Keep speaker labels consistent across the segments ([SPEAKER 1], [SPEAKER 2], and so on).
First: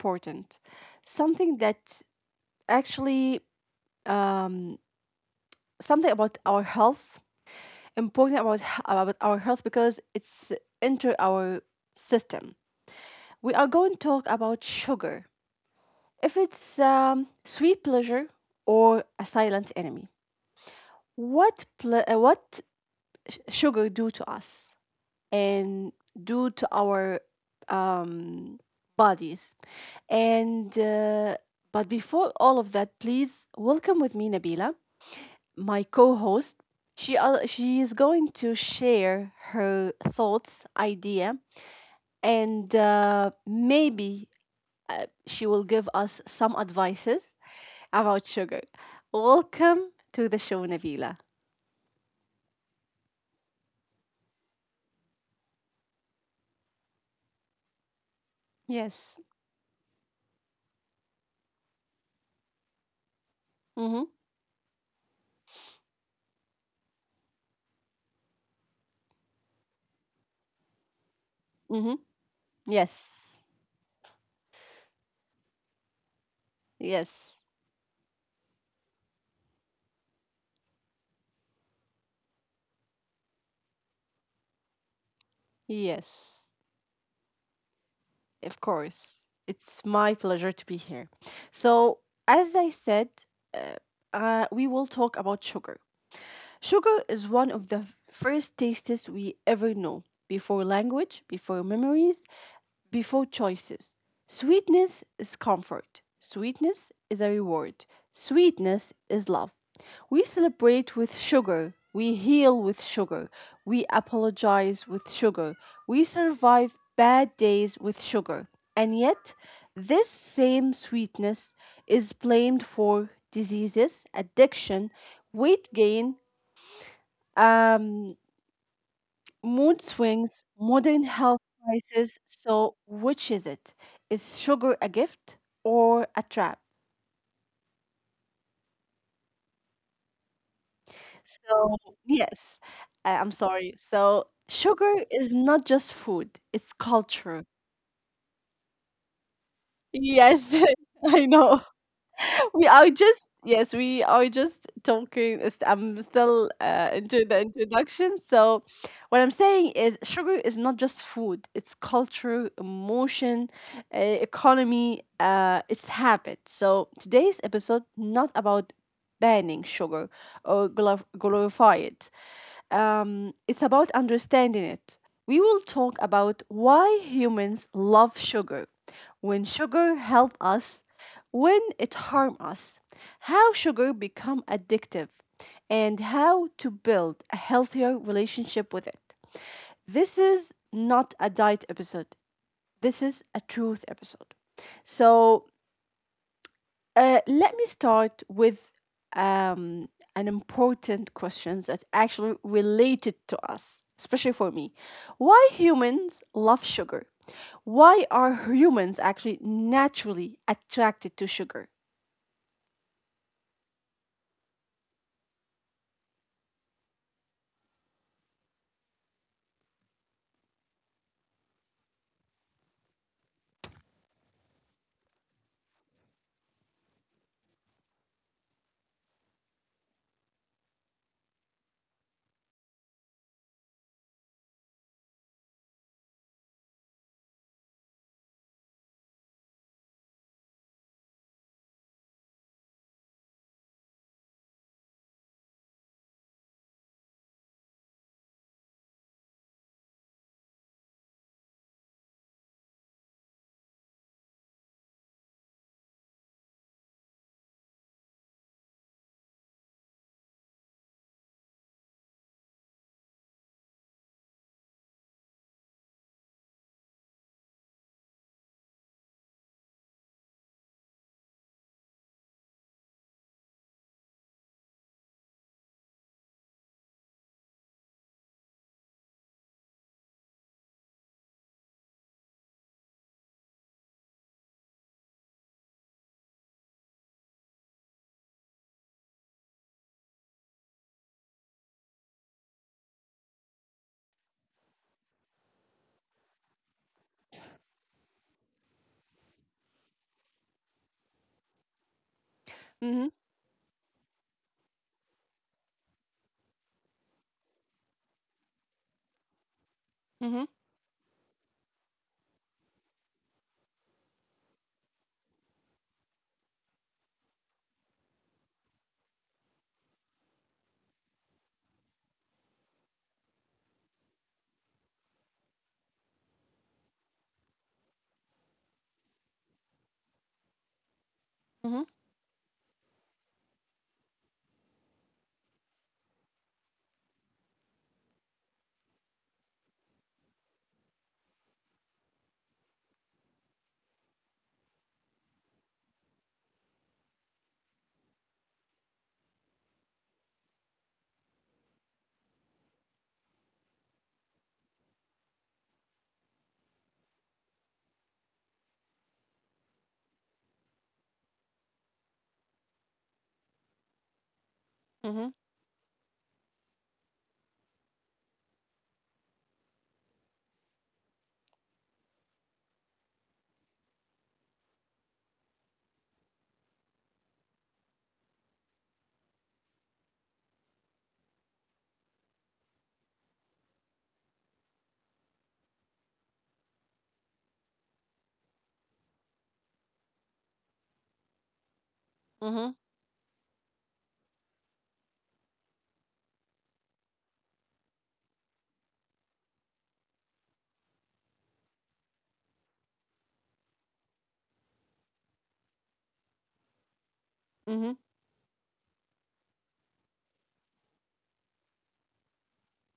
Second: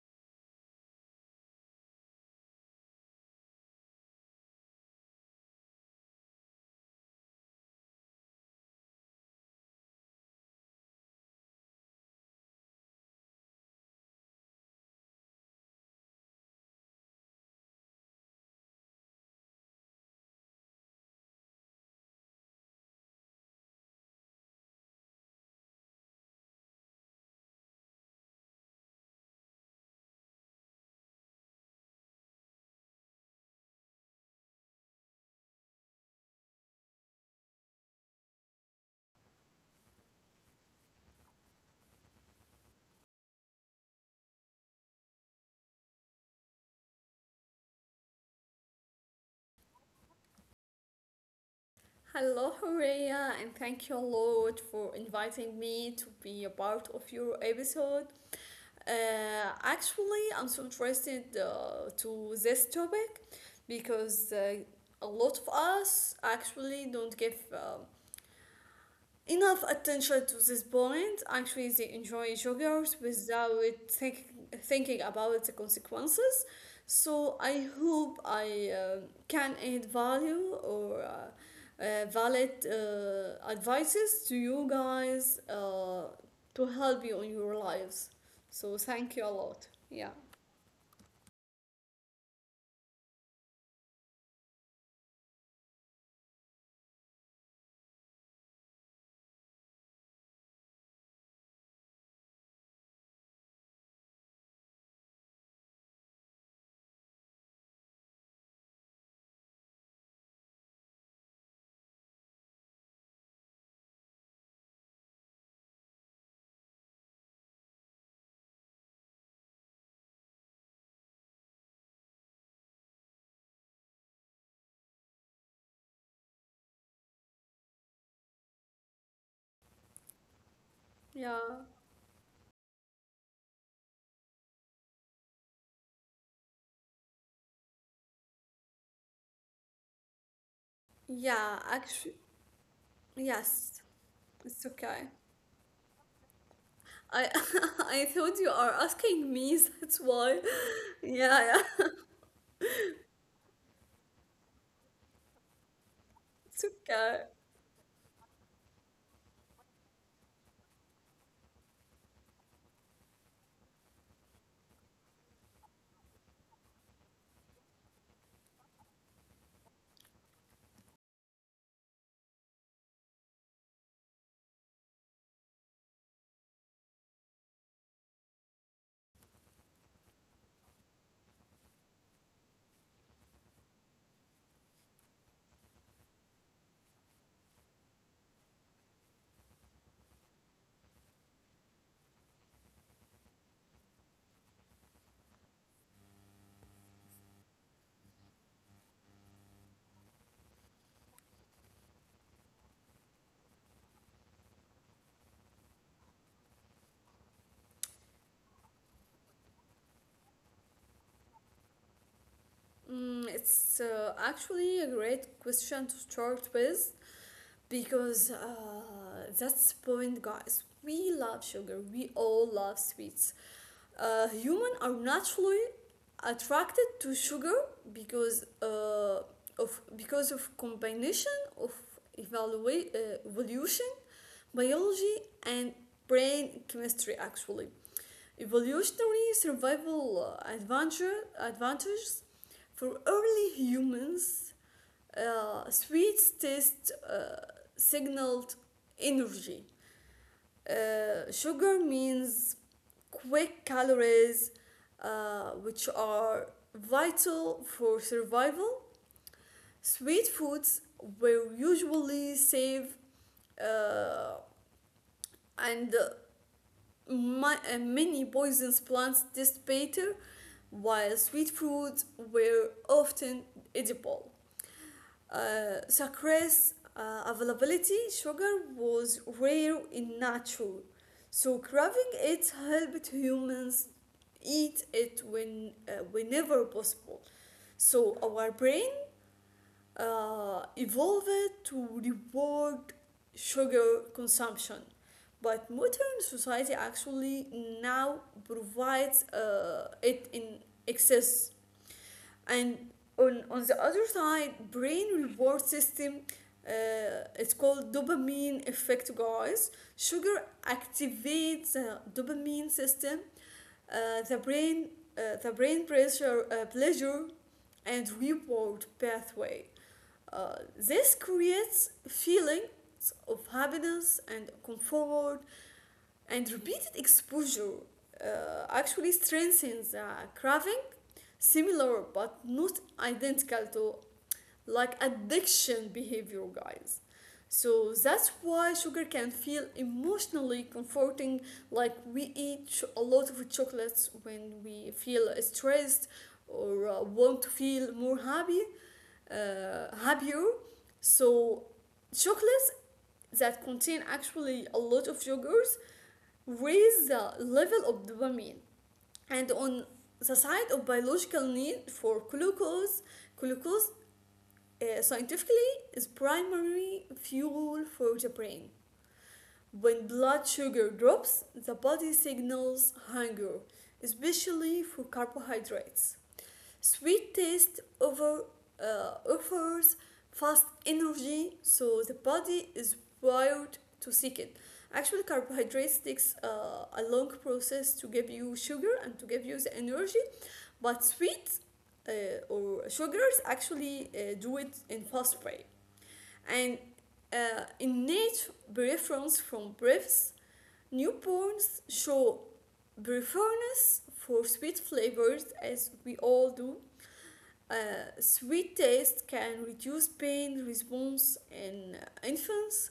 [SPEAKER 1] important, something that actually, um, something about our health, important about our health because it's entered our system. We are going to talk about sugar, if it's sweet pleasure or a silent enemy. What sugar do to us and do to our um, bodies, and but before all of that, please welcome with me Nabila, my co-host. She is going to share her thoughts, idea, and maybe she will give us some advices about sugar. Welcome to the show, Nabila.
[SPEAKER 2] Hello, Horea, and thank you a lot for inviting me to be a part of your episode.
[SPEAKER 1] Yes.
[SPEAKER 2] Actually, I'm so interested to this topic
[SPEAKER 1] Mm-hmm.
[SPEAKER 2] because a lot of us actually don't give enough attention to this point. Actually, they enjoy joggers
[SPEAKER 1] Yes,
[SPEAKER 2] without really thinking about the consequences. So
[SPEAKER 1] yes,
[SPEAKER 2] I hope I can add value or valid advices to you guys
[SPEAKER 1] yes,
[SPEAKER 2] to help you in your lives.
[SPEAKER 1] of
[SPEAKER 2] So thank you a
[SPEAKER 1] course.
[SPEAKER 2] lot.
[SPEAKER 1] It's
[SPEAKER 2] Yeah,
[SPEAKER 1] my pleasure to be here. So, as I said, uh, we will talk about sugar. Sugar is one of the first tastes we ever know before language, before memories, before choices. Sweetness is comfort. Sweetness is a reward. Sweetness is love. We celebrate with sugar. We heal with sugar. We apologize with sugar. We survive bad days with sugar. And yet, this same sweetness is blamed for diseases, addiction, weight gain, um, mood swings, modern health
[SPEAKER 2] yeah,
[SPEAKER 1] crisis. So, which is it? Is sugar a gift or a trap?
[SPEAKER 2] yeah.
[SPEAKER 1] So,
[SPEAKER 2] Actually,
[SPEAKER 1] yes, I'm
[SPEAKER 2] yes,
[SPEAKER 1] sorry. So,
[SPEAKER 2] it's okay.
[SPEAKER 1] sugar is not just food, it's
[SPEAKER 2] I
[SPEAKER 1] culture.
[SPEAKER 2] I thought you are asking me. That's why.
[SPEAKER 1] Yes, I
[SPEAKER 2] Yeah,
[SPEAKER 1] know.
[SPEAKER 2] yeah.
[SPEAKER 1] We are just, yes, we are just talking I'm still
[SPEAKER 2] It's okay.
[SPEAKER 1] into the introduction, so what I'm saying is sugar is not just food, it's culture, emotion, economy, it's habit. So today's episode not about banning sugar or glorify it, it's about understanding it. We will talk about why humans love sugar, when sugar help us, when it harm us, how sugar become addictive, and how to build a healthier relationship with it. This is not a diet episode. This is a truth episode. So let me start with um, an important question that actually related to us, especially for me. Why humans love sugar? Why are humans actually naturally attracted to sugar?
[SPEAKER 2] It's actually a great question to start with, because that's the point, guys. We love sugar. We all love sweets. Humans are naturally attracted to sugar because uh, because of combination of evolution, biology, and brain chemistry. Actually, evolutionary survival advantages for early humans, sweets taste signaled energy. Sugar means quick calories, which are vital for survival. Sweet foods were usually safe, uh, and many poisonous plants taste bitter, while sweet foods were often edible. Sucrose availability: sugar was rare in nature, so craving it helped humans eat it whenever possible. So our brain evolved to reward sugar consumption. But modern society actually now provides it in excess. And
[SPEAKER 1] Mhm,
[SPEAKER 2] on the other side, brain reward system, it's called dopamine effect, guys. Sugar
[SPEAKER 1] mhm,
[SPEAKER 2] activates the dopamine system. uh, the brain the brain pressure pleasure and reward pathway, this creates feelings of happiness and comfort, and repeated exposure actually strengthens the craving,
[SPEAKER 1] mhm,
[SPEAKER 2] similar but not identical to like addiction behavior, guys. So that's why sugar can feel emotionally comforting. Like we eat a lot of chocolates when we feel stressed or want to feel happier. So chocolates that contain actually a lot of sugars raise the level of dopamine. And on the side of biological need for glucose, glucose
[SPEAKER 1] mhm,
[SPEAKER 2] scientifically is primary fuel for the brain. When blood sugar drops, the body signals hunger, especially for carbohydrates. Sweet taste offers fast energy, so the body is wired to seek it. Actually, carbohydrates takes a long process to give you sugar and to give you the energy, but sweet or
[SPEAKER 1] mhm,
[SPEAKER 2] sugars actually do it in fast way. And innate preference from breaths. Newborns show preference for sweet flavors as we all do.
[SPEAKER 1] mhm,
[SPEAKER 2] Sweet taste can reduce pain response in infants.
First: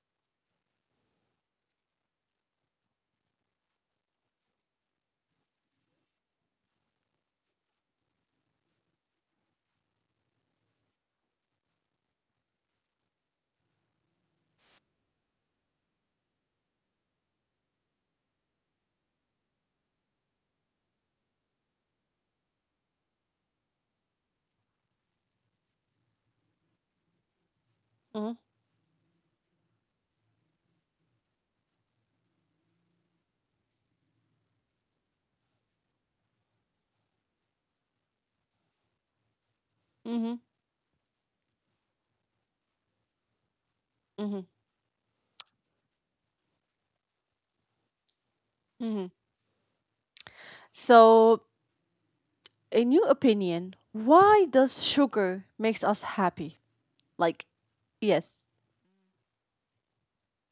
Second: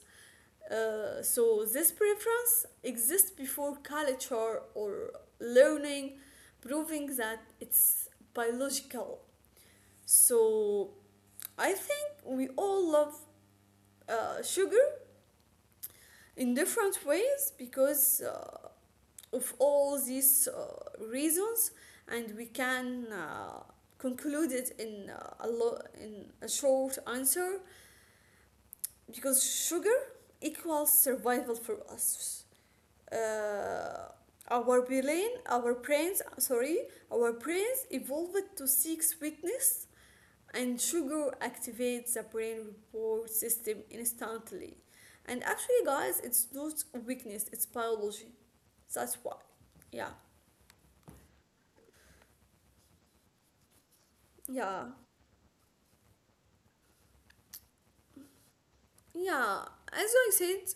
[SPEAKER 2] So this preference exists before culture or learning, proving that it's biological. So I think we all love sugar in different ways because of all these reasons, and we can conclude it in a short answer, because sugar equals survival for us. Uh, our brain our brains sorry our brains evolved to seek sweetness,
[SPEAKER 1] mhm, mhm,
[SPEAKER 2] and sugar activates the brain reward system
[SPEAKER 1] mhm,
[SPEAKER 2] instantly. And actually, guys, it's not weakness, it's biology. That's
[SPEAKER 1] mhm.
[SPEAKER 2] why. Yeah,
[SPEAKER 1] So, in your opinion, why
[SPEAKER 2] yeah,
[SPEAKER 1] does sugar makes us happy? Like, yes.
[SPEAKER 2] yeah. As I said,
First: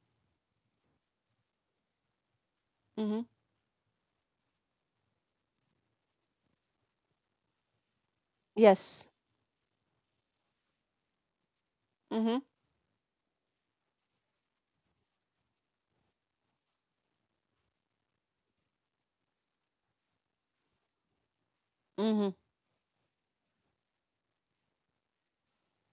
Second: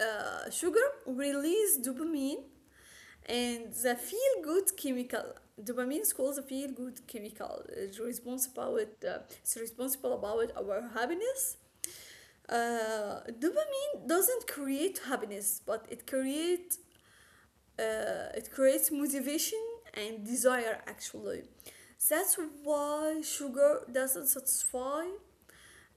[SPEAKER 2] sugar release dopamine
[SPEAKER 1] Mm-hmm.
[SPEAKER 2] and the feel good chemical. Dopamine is called the feel good chemical. It's responsible, with,
[SPEAKER 1] Yes.
[SPEAKER 2] uh, it's responsible about our happiness.
[SPEAKER 1] Mm-hmm.
[SPEAKER 2] Dopamine doesn't create happiness, but it creates motivation and desire. Actually,
[SPEAKER 1] Mm-hmm.
[SPEAKER 2] that's why sugar doesn't satisfy,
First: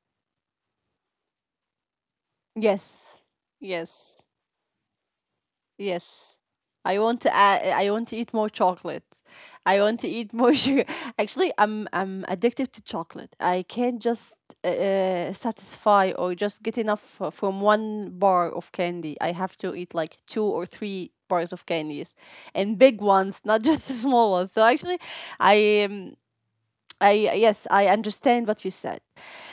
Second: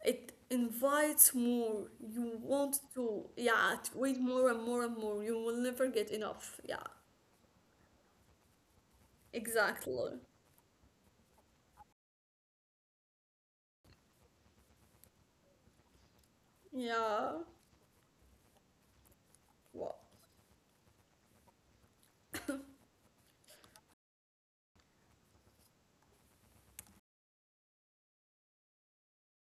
[SPEAKER 2] it invites more. You want
[SPEAKER 1] Yes.
[SPEAKER 2] to, yeah, to eat
[SPEAKER 1] Yes.
[SPEAKER 2] more and more and more. You will never get
[SPEAKER 1] Yes.
[SPEAKER 2] enough. Yeah.
[SPEAKER 1] I want to add, I want to eat more chocolate. I want to
[SPEAKER 2] Exactly.
[SPEAKER 1] eat more sugar. Actually, I'm addicted to chocolate. I can't just satisfy or just get enough
[SPEAKER 2] Yeah.
[SPEAKER 1] from one bar of candy. I have to eat
[SPEAKER 2] Well,
[SPEAKER 1] like two or three bars of candies and big ones, not just the small ones. So actually, I um, I, yes, I understand what you said.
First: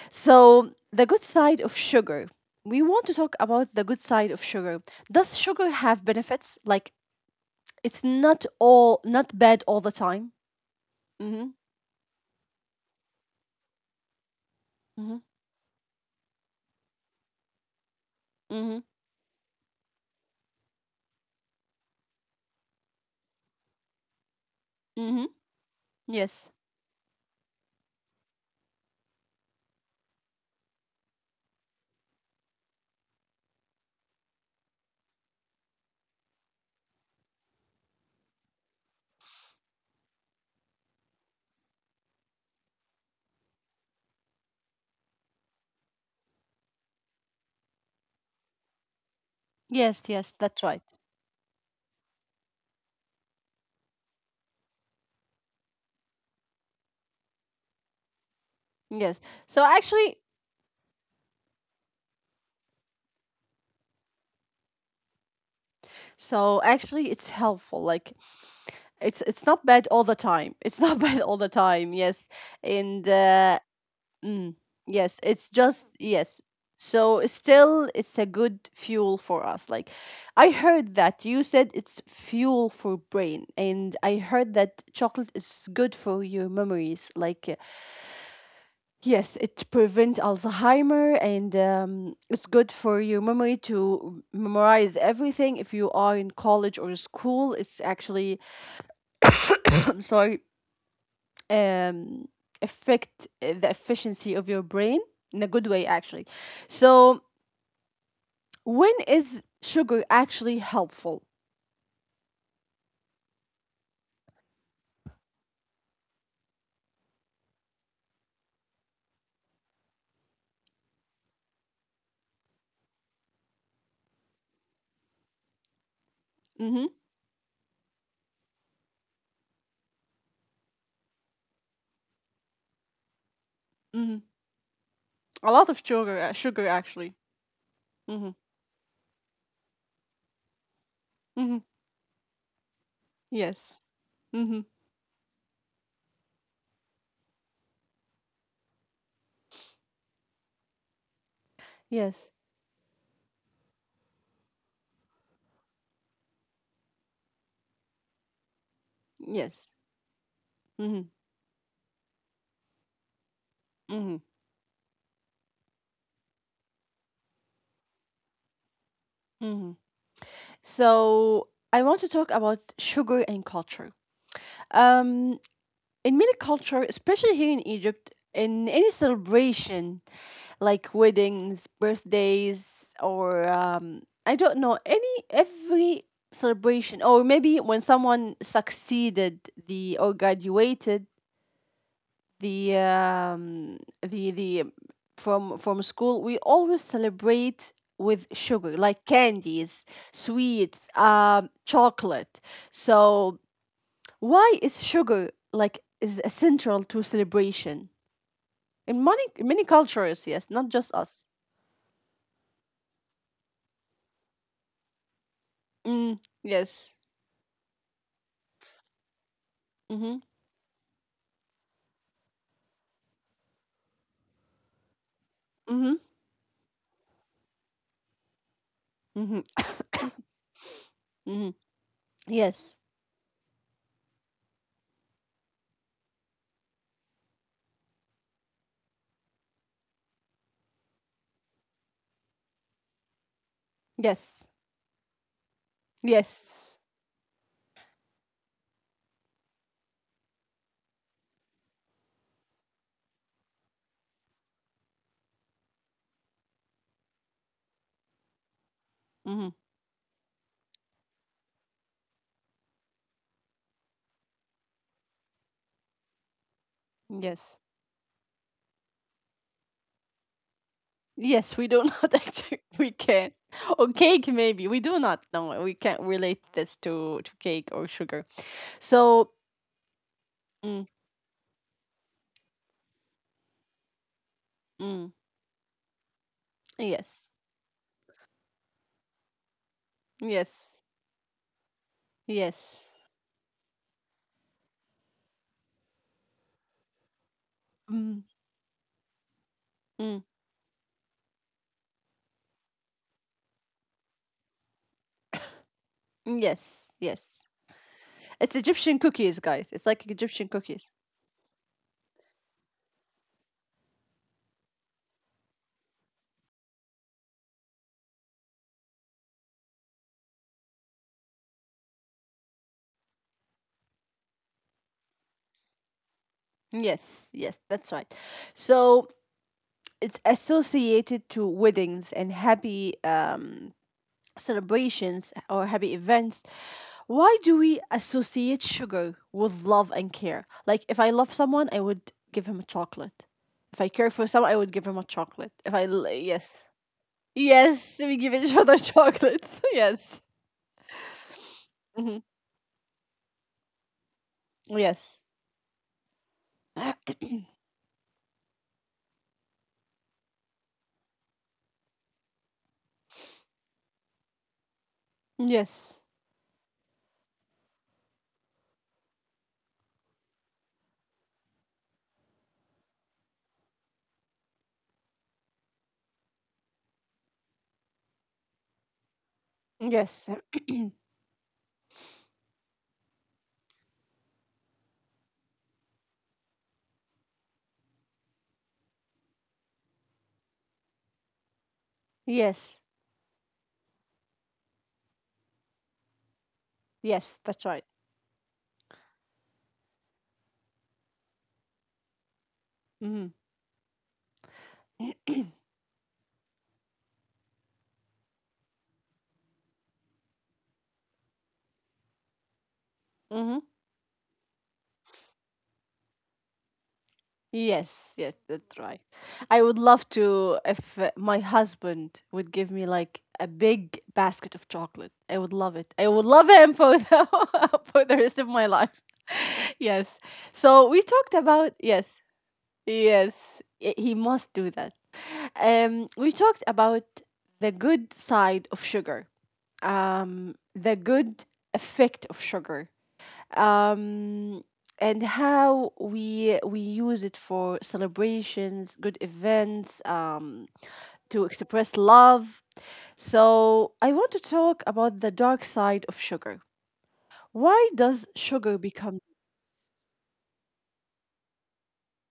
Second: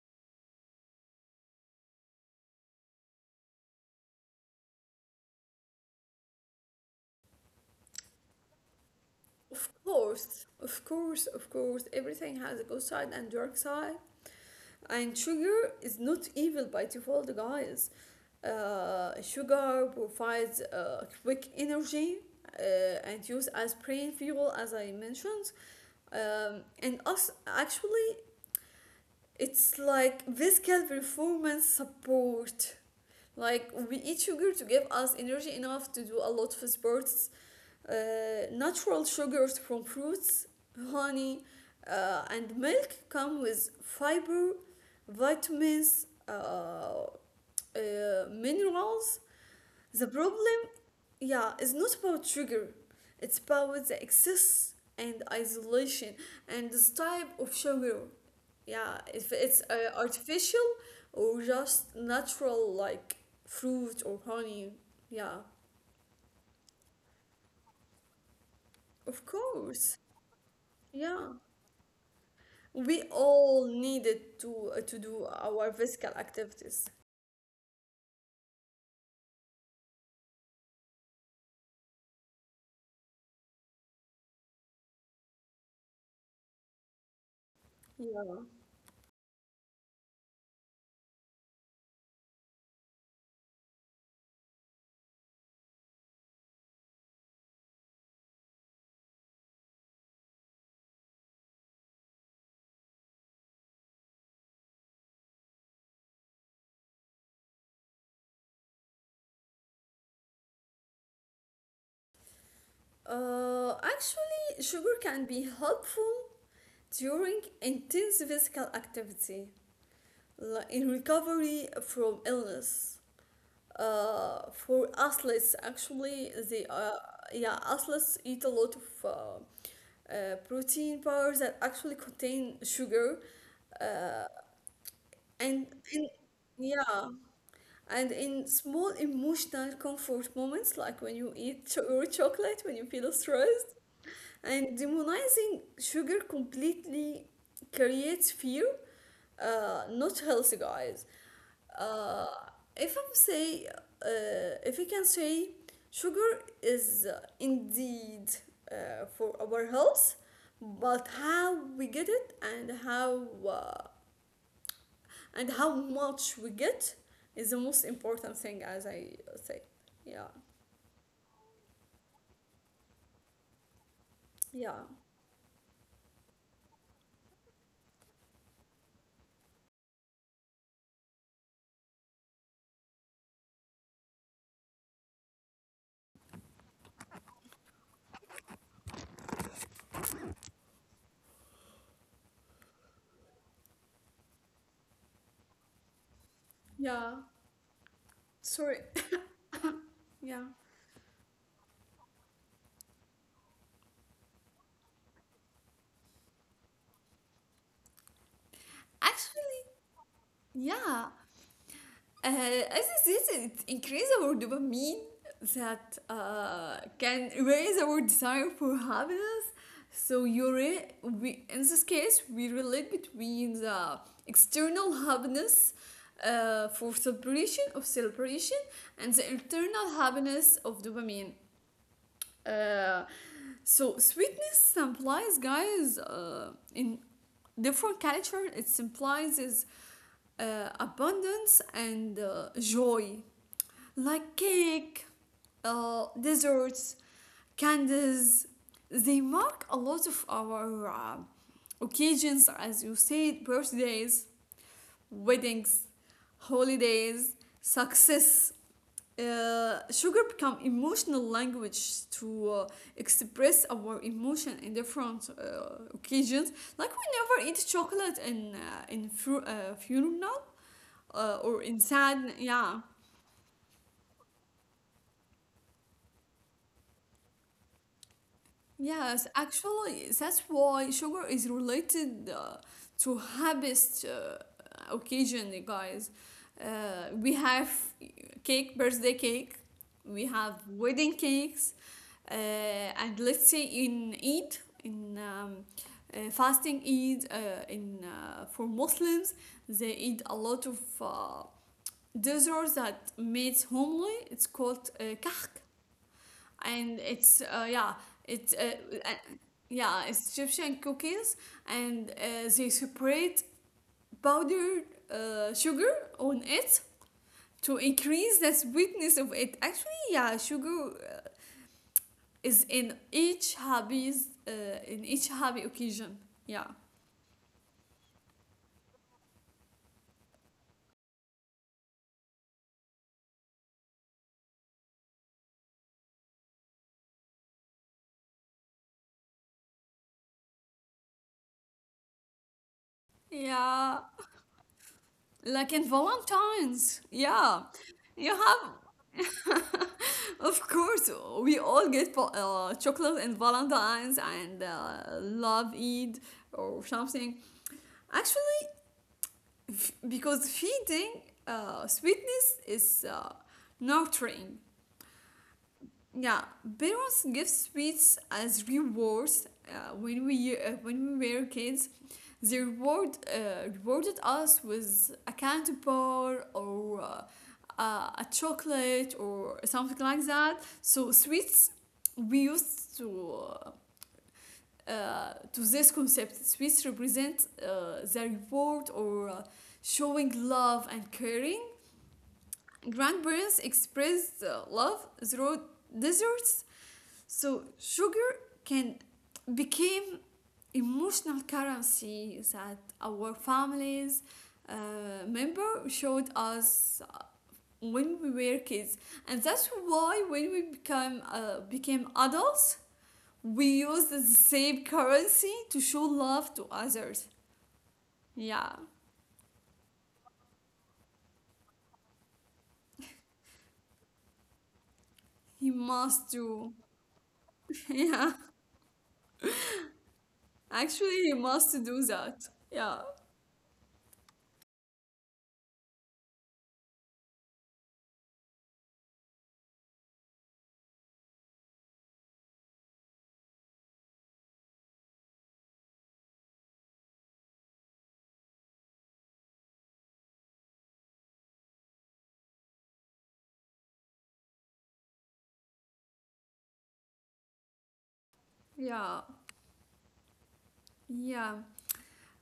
[SPEAKER 1] So the good side of sugar. We want to talk about the good side of sugar. Does sugar have benefits? Like it's not all not bad
[SPEAKER 2] of
[SPEAKER 1] all the time.
[SPEAKER 2] course, of course, of
[SPEAKER 1] Mhm.
[SPEAKER 2] course, everything has a good side and dark side. And
[SPEAKER 1] Mhm.
[SPEAKER 2] sugar is not evil by default, guys.
[SPEAKER 1] Mhm.
[SPEAKER 2] Sugar provides quick energy, uh, and used as brain fuel, as I
[SPEAKER 1] Mhm.
[SPEAKER 2] mentioned.
[SPEAKER 1] Yes.
[SPEAKER 2] And us actually, it's like physical performance support. Like we eat sugar to give us energy enough to do a lot of sports. uh, Natural sugars from fruits, honey, and milk come with fiber, vitamins, minerals.
[SPEAKER 1] Yes,
[SPEAKER 2] The
[SPEAKER 1] yes,
[SPEAKER 2] problem,
[SPEAKER 1] that's right.
[SPEAKER 2] yeah, is not about sugar, it's about the excess and isolation, and this type of sugar. Yeah,
[SPEAKER 1] Yes.
[SPEAKER 2] if it's
[SPEAKER 1] So actually
[SPEAKER 2] artificial or just natural, like fruit or honey. Yeah,
[SPEAKER 1] so actually it's helpful. Like
[SPEAKER 2] of
[SPEAKER 1] it's not bad
[SPEAKER 2] course.
[SPEAKER 1] all the time. It's not bad
[SPEAKER 2] Yeah.
[SPEAKER 1] all the time. Yes.
[SPEAKER 2] We
[SPEAKER 1] And
[SPEAKER 2] all needed to
[SPEAKER 1] yes,
[SPEAKER 2] do
[SPEAKER 1] it's
[SPEAKER 2] our
[SPEAKER 1] just
[SPEAKER 2] physical
[SPEAKER 1] yes.
[SPEAKER 2] activities.
[SPEAKER 1] So still it's a good fuel for us. Like I heard that you said it's fuel for brain and I heard that chocolate is good for your memories. Like
[SPEAKER 2] Yeah.
[SPEAKER 1] yes, it prevent Alzheimer and it's good for your memory to memorize everything if you are in college or school. It's actually I'm sorry, um affect the efficiency of your brain in a good way actually. So when is sugar actually helpful?
[SPEAKER 2] Actually, sugar can be helpful during intense physical activity, like in recovery from illness. For athletes, actually, they
[SPEAKER 1] Mm-hmm.
[SPEAKER 2] yeah, athletes eat a lot of protein bars that actually contain sugar.
[SPEAKER 1] Mm-hmm. A
[SPEAKER 2] And
[SPEAKER 1] lot of
[SPEAKER 2] in,
[SPEAKER 1] sugar, sugar
[SPEAKER 2] yeah,
[SPEAKER 1] actually.
[SPEAKER 2] and
[SPEAKER 1] Mm-hmm.
[SPEAKER 2] in small emotional comfort moments, like when you eat
[SPEAKER 1] Mm-hmm.
[SPEAKER 2] your chocolate, when you feel stressed,
[SPEAKER 1] Yes. Mm-hmm.
[SPEAKER 2] and demonizing sugar completely creates fear. Not healthy, guys. Uh,
[SPEAKER 1] Yes.
[SPEAKER 2] if we can say, sugar is indeed for our
[SPEAKER 1] Yes.
[SPEAKER 2] health,
[SPEAKER 1] Mm-hmm.
[SPEAKER 2] but how we get it and
[SPEAKER 1] Mm-hmm.
[SPEAKER 2] how much we get is the most important thing, as I say. Yeah.
[SPEAKER 1] So I want to talk about sugar and culture.
[SPEAKER 2] Yeah,
[SPEAKER 1] Um, in many culture, especially here in Egypt, in any celebration, like weddings, birthdays, or I don't know, any every celebration, or maybe when someone succeeded the or graduated the the from school, we always
[SPEAKER 2] yeah,
[SPEAKER 1] celebrate with
[SPEAKER 2] sorry.
[SPEAKER 1] sugar, like candies,
[SPEAKER 2] Yeah.
[SPEAKER 1] sweets, chocolate. So why is sugar like is essential to celebration in many
[SPEAKER 2] Actually,
[SPEAKER 1] many cultures? Yes, not just
[SPEAKER 2] yeah.
[SPEAKER 1] us.
[SPEAKER 2] As I said, it increases our dopamine that
[SPEAKER 1] Mm, yes.
[SPEAKER 2] can raise our desire for happiness.
[SPEAKER 1] Mm-hmm.
[SPEAKER 2] We, in this case, we relate between the external happiness
[SPEAKER 1] Mm-hmm.
[SPEAKER 2] for celebration of celebration and the
[SPEAKER 1] Mm-hmm.
[SPEAKER 2] internal happiness of dopamine.
[SPEAKER 1] Mm-hmm. Yes.
[SPEAKER 2] Uh, So sweetness implies, guys, in different culture, it implies is abundance and joy, like
[SPEAKER 1] Yes.
[SPEAKER 2] cake,
[SPEAKER 1] Yes.
[SPEAKER 2] desserts, candies. They mark a lot of our occasions, as you said: birthdays, weddings, holidays, success.
[SPEAKER 1] Mm-hmm.
[SPEAKER 2] Sugar become emotional language to express our emotion in different occasions. Like we never eat
[SPEAKER 1] Yes.
[SPEAKER 2] chocolate in fru- funeral or in
[SPEAKER 1] Yes, we do
[SPEAKER 2] sad.
[SPEAKER 1] not
[SPEAKER 2] Yeah.
[SPEAKER 1] actually. We can. Or cake, maybe. We do not. No, we can't relate this to cake or sugar.
[SPEAKER 2] Yes,
[SPEAKER 1] So,
[SPEAKER 2] actually, that's why
[SPEAKER 1] mm,
[SPEAKER 2] sugar is related to harvest
[SPEAKER 1] mm,
[SPEAKER 2] occasion, guys. We
[SPEAKER 1] yes.
[SPEAKER 2] have cake, birthday cake, we have
[SPEAKER 1] Yes.
[SPEAKER 2] wedding cakes,
[SPEAKER 1] Yes.
[SPEAKER 2] and let's say in Eid, in fasting Eid, in
[SPEAKER 1] Mm,
[SPEAKER 2] for Muslims, they eat
[SPEAKER 1] mm,
[SPEAKER 2] a lot of desserts that made homely. It's called and
[SPEAKER 1] yes.
[SPEAKER 2] It's
[SPEAKER 1] Yes.
[SPEAKER 2] yeah, it's
[SPEAKER 1] It's Egyptian
[SPEAKER 2] uh,
[SPEAKER 1] cookies, guys. It's
[SPEAKER 2] yeah,
[SPEAKER 1] like
[SPEAKER 2] it's
[SPEAKER 1] Egyptian
[SPEAKER 2] Egyptian
[SPEAKER 1] cookies.
[SPEAKER 2] cookies. And they separate powdered sugar on it to increase the sweetness of it. Actually, yeah. Sugar is in each hobbies in each hobby occasion. Yeah,
[SPEAKER 1] Yes, yes, that's right. So it's associated to weddings and happy celebrations or happy events. Why do we associate sugar with love and care? Like, if I love someone, I would give him a chocolate. If I
[SPEAKER 2] yeah.
[SPEAKER 1] care for someone, I would give him a chocolate.
[SPEAKER 2] Like
[SPEAKER 1] If
[SPEAKER 2] in
[SPEAKER 1] I, l- yes.
[SPEAKER 2] Valentine's. Yeah,
[SPEAKER 1] Yes, we
[SPEAKER 2] you
[SPEAKER 1] give
[SPEAKER 2] have,
[SPEAKER 1] each other chocolates. Yes.
[SPEAKER 2] of course, we all get chocolate and Valentine's and
[SPEAKER 1] Yes.
[SPEAKER 2] love Eid or something. Actually, because feeding sweetness is nurturing.
[SPEAKER 1] Yes.
[SPEAKER 2] Yeah, parents give sweets as rewards. When we when we were kids, they rewarded us with a candy bar or uh, a chocolate or something like
[SPEAKER 1] Yes.
[SPEAKER 2] that. So sweets, we used to. To this concept, sweets represent the reward or showing love and caring.
[SPEAKER 1] Yes.
[SPEAKER 2] Grandparents expressed love through desserts,
[SPEAKER 1] Yes.
[SPEAKER 2] so
[SPEAKER 1] That's right.
[SPEAKER 2] sugar can became emotional currency that our
[SPEAKER 1] Mhm.
[SPEAKER 2] families member showed us when we were kids. And that's why when we become became adults, we use the same currency to show love to others.
[SPEAKER 1] Yes, yes,
[SPEAKER 2] Yeah,
[SPEAKER 1] that's right. I would love to if my husband would give me like a big basket of chocolate. I would
[SPEAKER 2] he
[SPEAKER 1] love it. I
[SPEAKER 2] must
[SPEAKER 1] would love
[SPEAKER 2] do.
[SPEAKER 1] him for the for the
[SPEAKER 2] Yeah,
[SPEAKER 1] rest of my life. Yes. So
[SPEAKER 2] actually,
[SPEAKER 1] we
[SPEAKER 2] he
[SPEAKER 1] talked
[SPEAKER 2] must
[SPEAKER 1] about
[SPEAKER 2] do that.
[SPEAKER 1] yes,
[SPEAKER 2] Yeah,
[SPEAKER 1] yes. He must do that. We talked about the good side of sugar. The good effect of sugar, um, and how we use it for celebrations, good events, to express love. So I want to talk about the dark side of sugar. Why does sugar
[SPEAKER 2] yeah.
[SPEAKER 1] become?
[SPEAKER 2] Yeah,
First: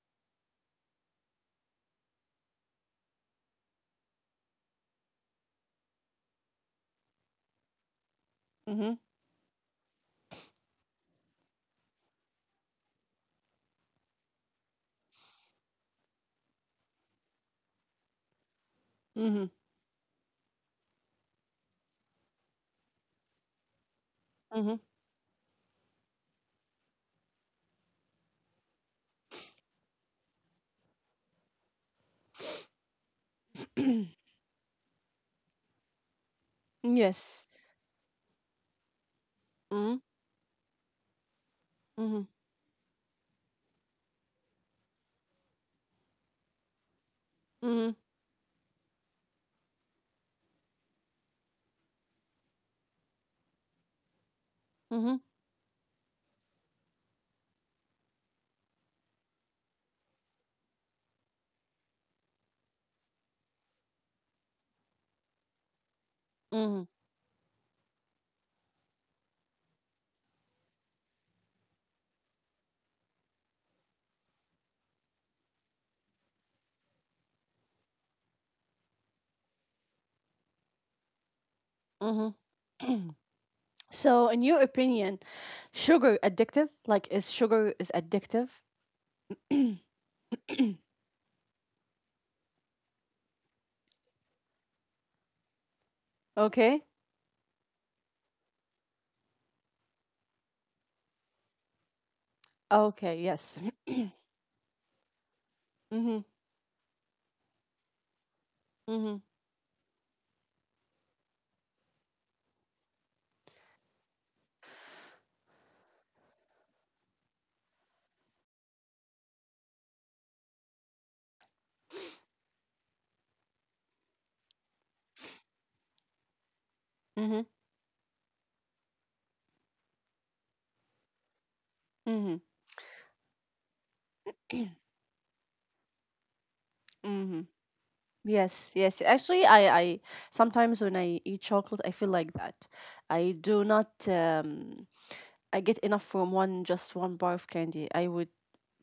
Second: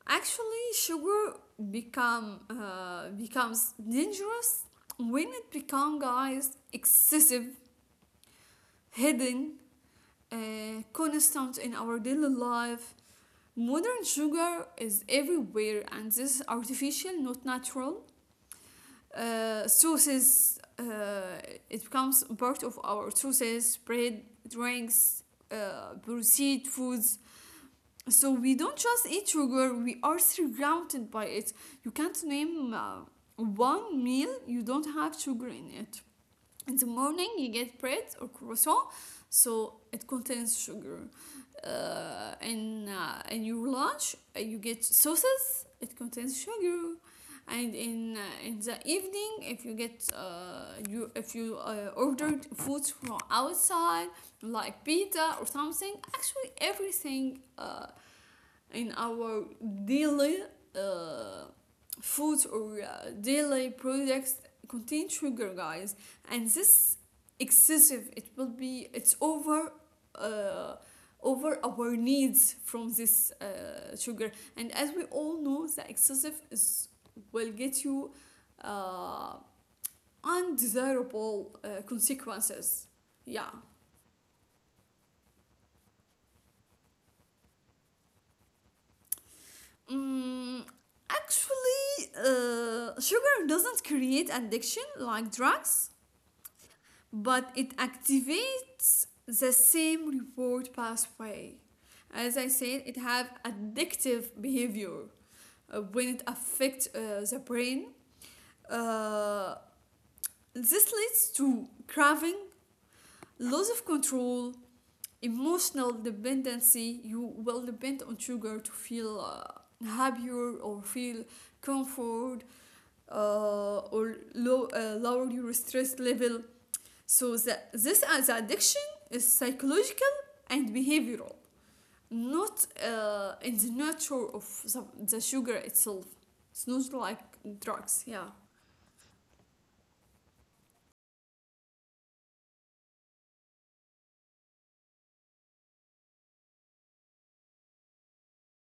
[SPEAKER 2] actually, sugar becomes dangerous when it becomes, guys, excessive,
[SPEAKER 1] Mm-hmm,
[SPEAKER 2] hidden, constant in our daily life. Modern sugar is everywhere, and this is artificial, not natural.
[SPEAKER 1] mm-hmm,
[SPEAKER 2] Uh, sauces, uh, it becomes part of our sauces, bread,
[SPEAKER 1] mm-hmm.
[SPEAKER 2] drinks, processed foods. So we don't trust each sugar, we are surrounded by it. You can't name one meal you don't have sugar in it. In the morning
[SPEAKER 1] Yes.
[SPEAKER 2] you get bread or croissant, so
[SPEAKER 1] Mm-hmm,
[SPEAKER 2] it contains sugar.
[SPEAKER 1] mm-hmm,
[SPEAKER 2] And In your lunch, you get sauces, it contains sugar. And
[SPEAKER 1] mm-hmm,
[SPEAKER 2] in the evening, if you ordered food from outside like
[SPEAKER 1] mm-hmm,
[SPEAKER 2] pizza or something. Actually, everything in our daily uh, food or daily products contain sugar, guys. And
[SPEAKER 1] mm-hmm.
[SPEAKER 2] this excessive, it will be it's over, uh, over our needs from this sugar. And as we all know, the excessive is will get you uh, undesirable
[SPEAKER 1] Mm-hmm.
[SPEAKER 2] consequences. Yeah.
[SPEAKER 1] So, in your opinion, sugar addictive? Like, is sugar is addictive?
[SPEAKER 2] Mm, actually, sugar doesn't create addiction like drugs,
[SPEAKER 1] Okay.
[SPEAKER 2] but it activates the same reward pathway. As I
[SPEAKER 1] Okay.
[SPEAKER 2] said, it
[SPEAKER 1] Yes.
[SPEAKER 2] have addictive behavior
[SPEAKER 1] Mm-hmm,
[SPEAKER 2] when it affects the brain. Uh, this leads to craving, loss of control, emotional dependency. You will depend on sugar to feel happier, or feel comfort or lower your stress level.
[SPEAKER 1] mm-hmm,
[SPEAKER 2] So this as addiction is psychological and behavioral,
[SPEAKER 1] mm-hmm.
[SPEAKER 2] not in the nature of the sugar itself. It's not like
[SPEAKER 1] Mm-hmm.
[SPEAKER 2] drugs. Yeah.
[SPEAKER 1] Yes, yes. Actually, I sometimes when I eat chocolate, I feel like that. I do not. I get enough from one just one bar of candy. I would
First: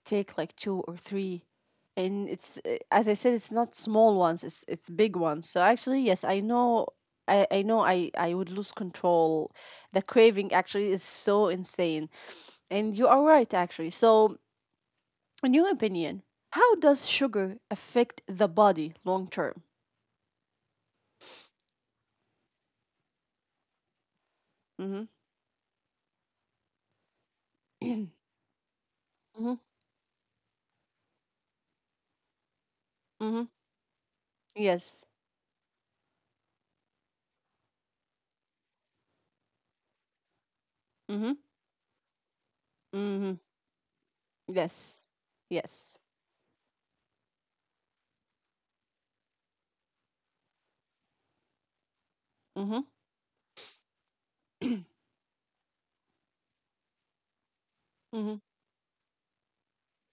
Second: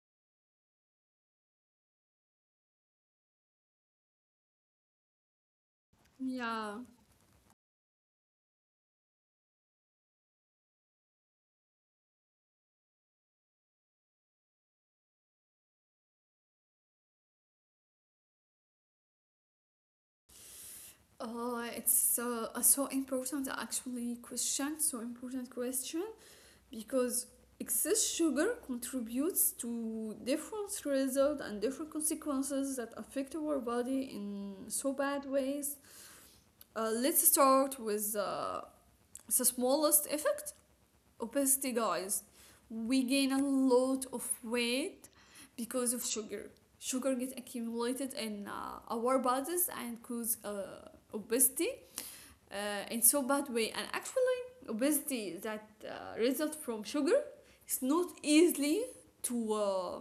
[SPEAKER 1] take like two or three, and it's as I said, it's not small ones. It's big ones. So actually, yes, I
[SPEAKER 2] Yeah.
[SPEAKER 1] know. I know I would lose control. The craving actually is so insane. And you are right, actually. So in your opinion, how does sugar affect the body long term?
[SPEAKER 2] It's a so important actually question, so
[SPEAKER 1] Mm-hmm.
[SPEAKER 2] important question. Because excess sugar contributes
[SPEAKER 1] Mm-hmm.
[SPEAKER 2] to different results and different consequences that affect
[SPEAKER 1] Mm-hmm.
[SPEAKER 2] our body in so
[SPEAKER 1] Yes.
[SPEAKER 2] bad ways. Let's start with the smallest effect,
[SPEAKER 1] Mm-hmm.
[SPEAKER 2] obesity guys. We gain a
[SPEAKER 1] Mm-hmm.
[SPEAKER 2] lot of
[SPEAKER 1] Yes.
[SPEAKER 2] weight because
[SPEAKER 1] Yes.
[SPEAKER 2] of sugar. Sugar gets accumulated in our bodies and cause obesity
[SPEAKER 1] Mm-hmm.
[SPEAKER 2] in so bad way. And actually obesity that results from sugar is not
[SPEAKER 1] Mm-hmm.
[SPEAKER 2] easily to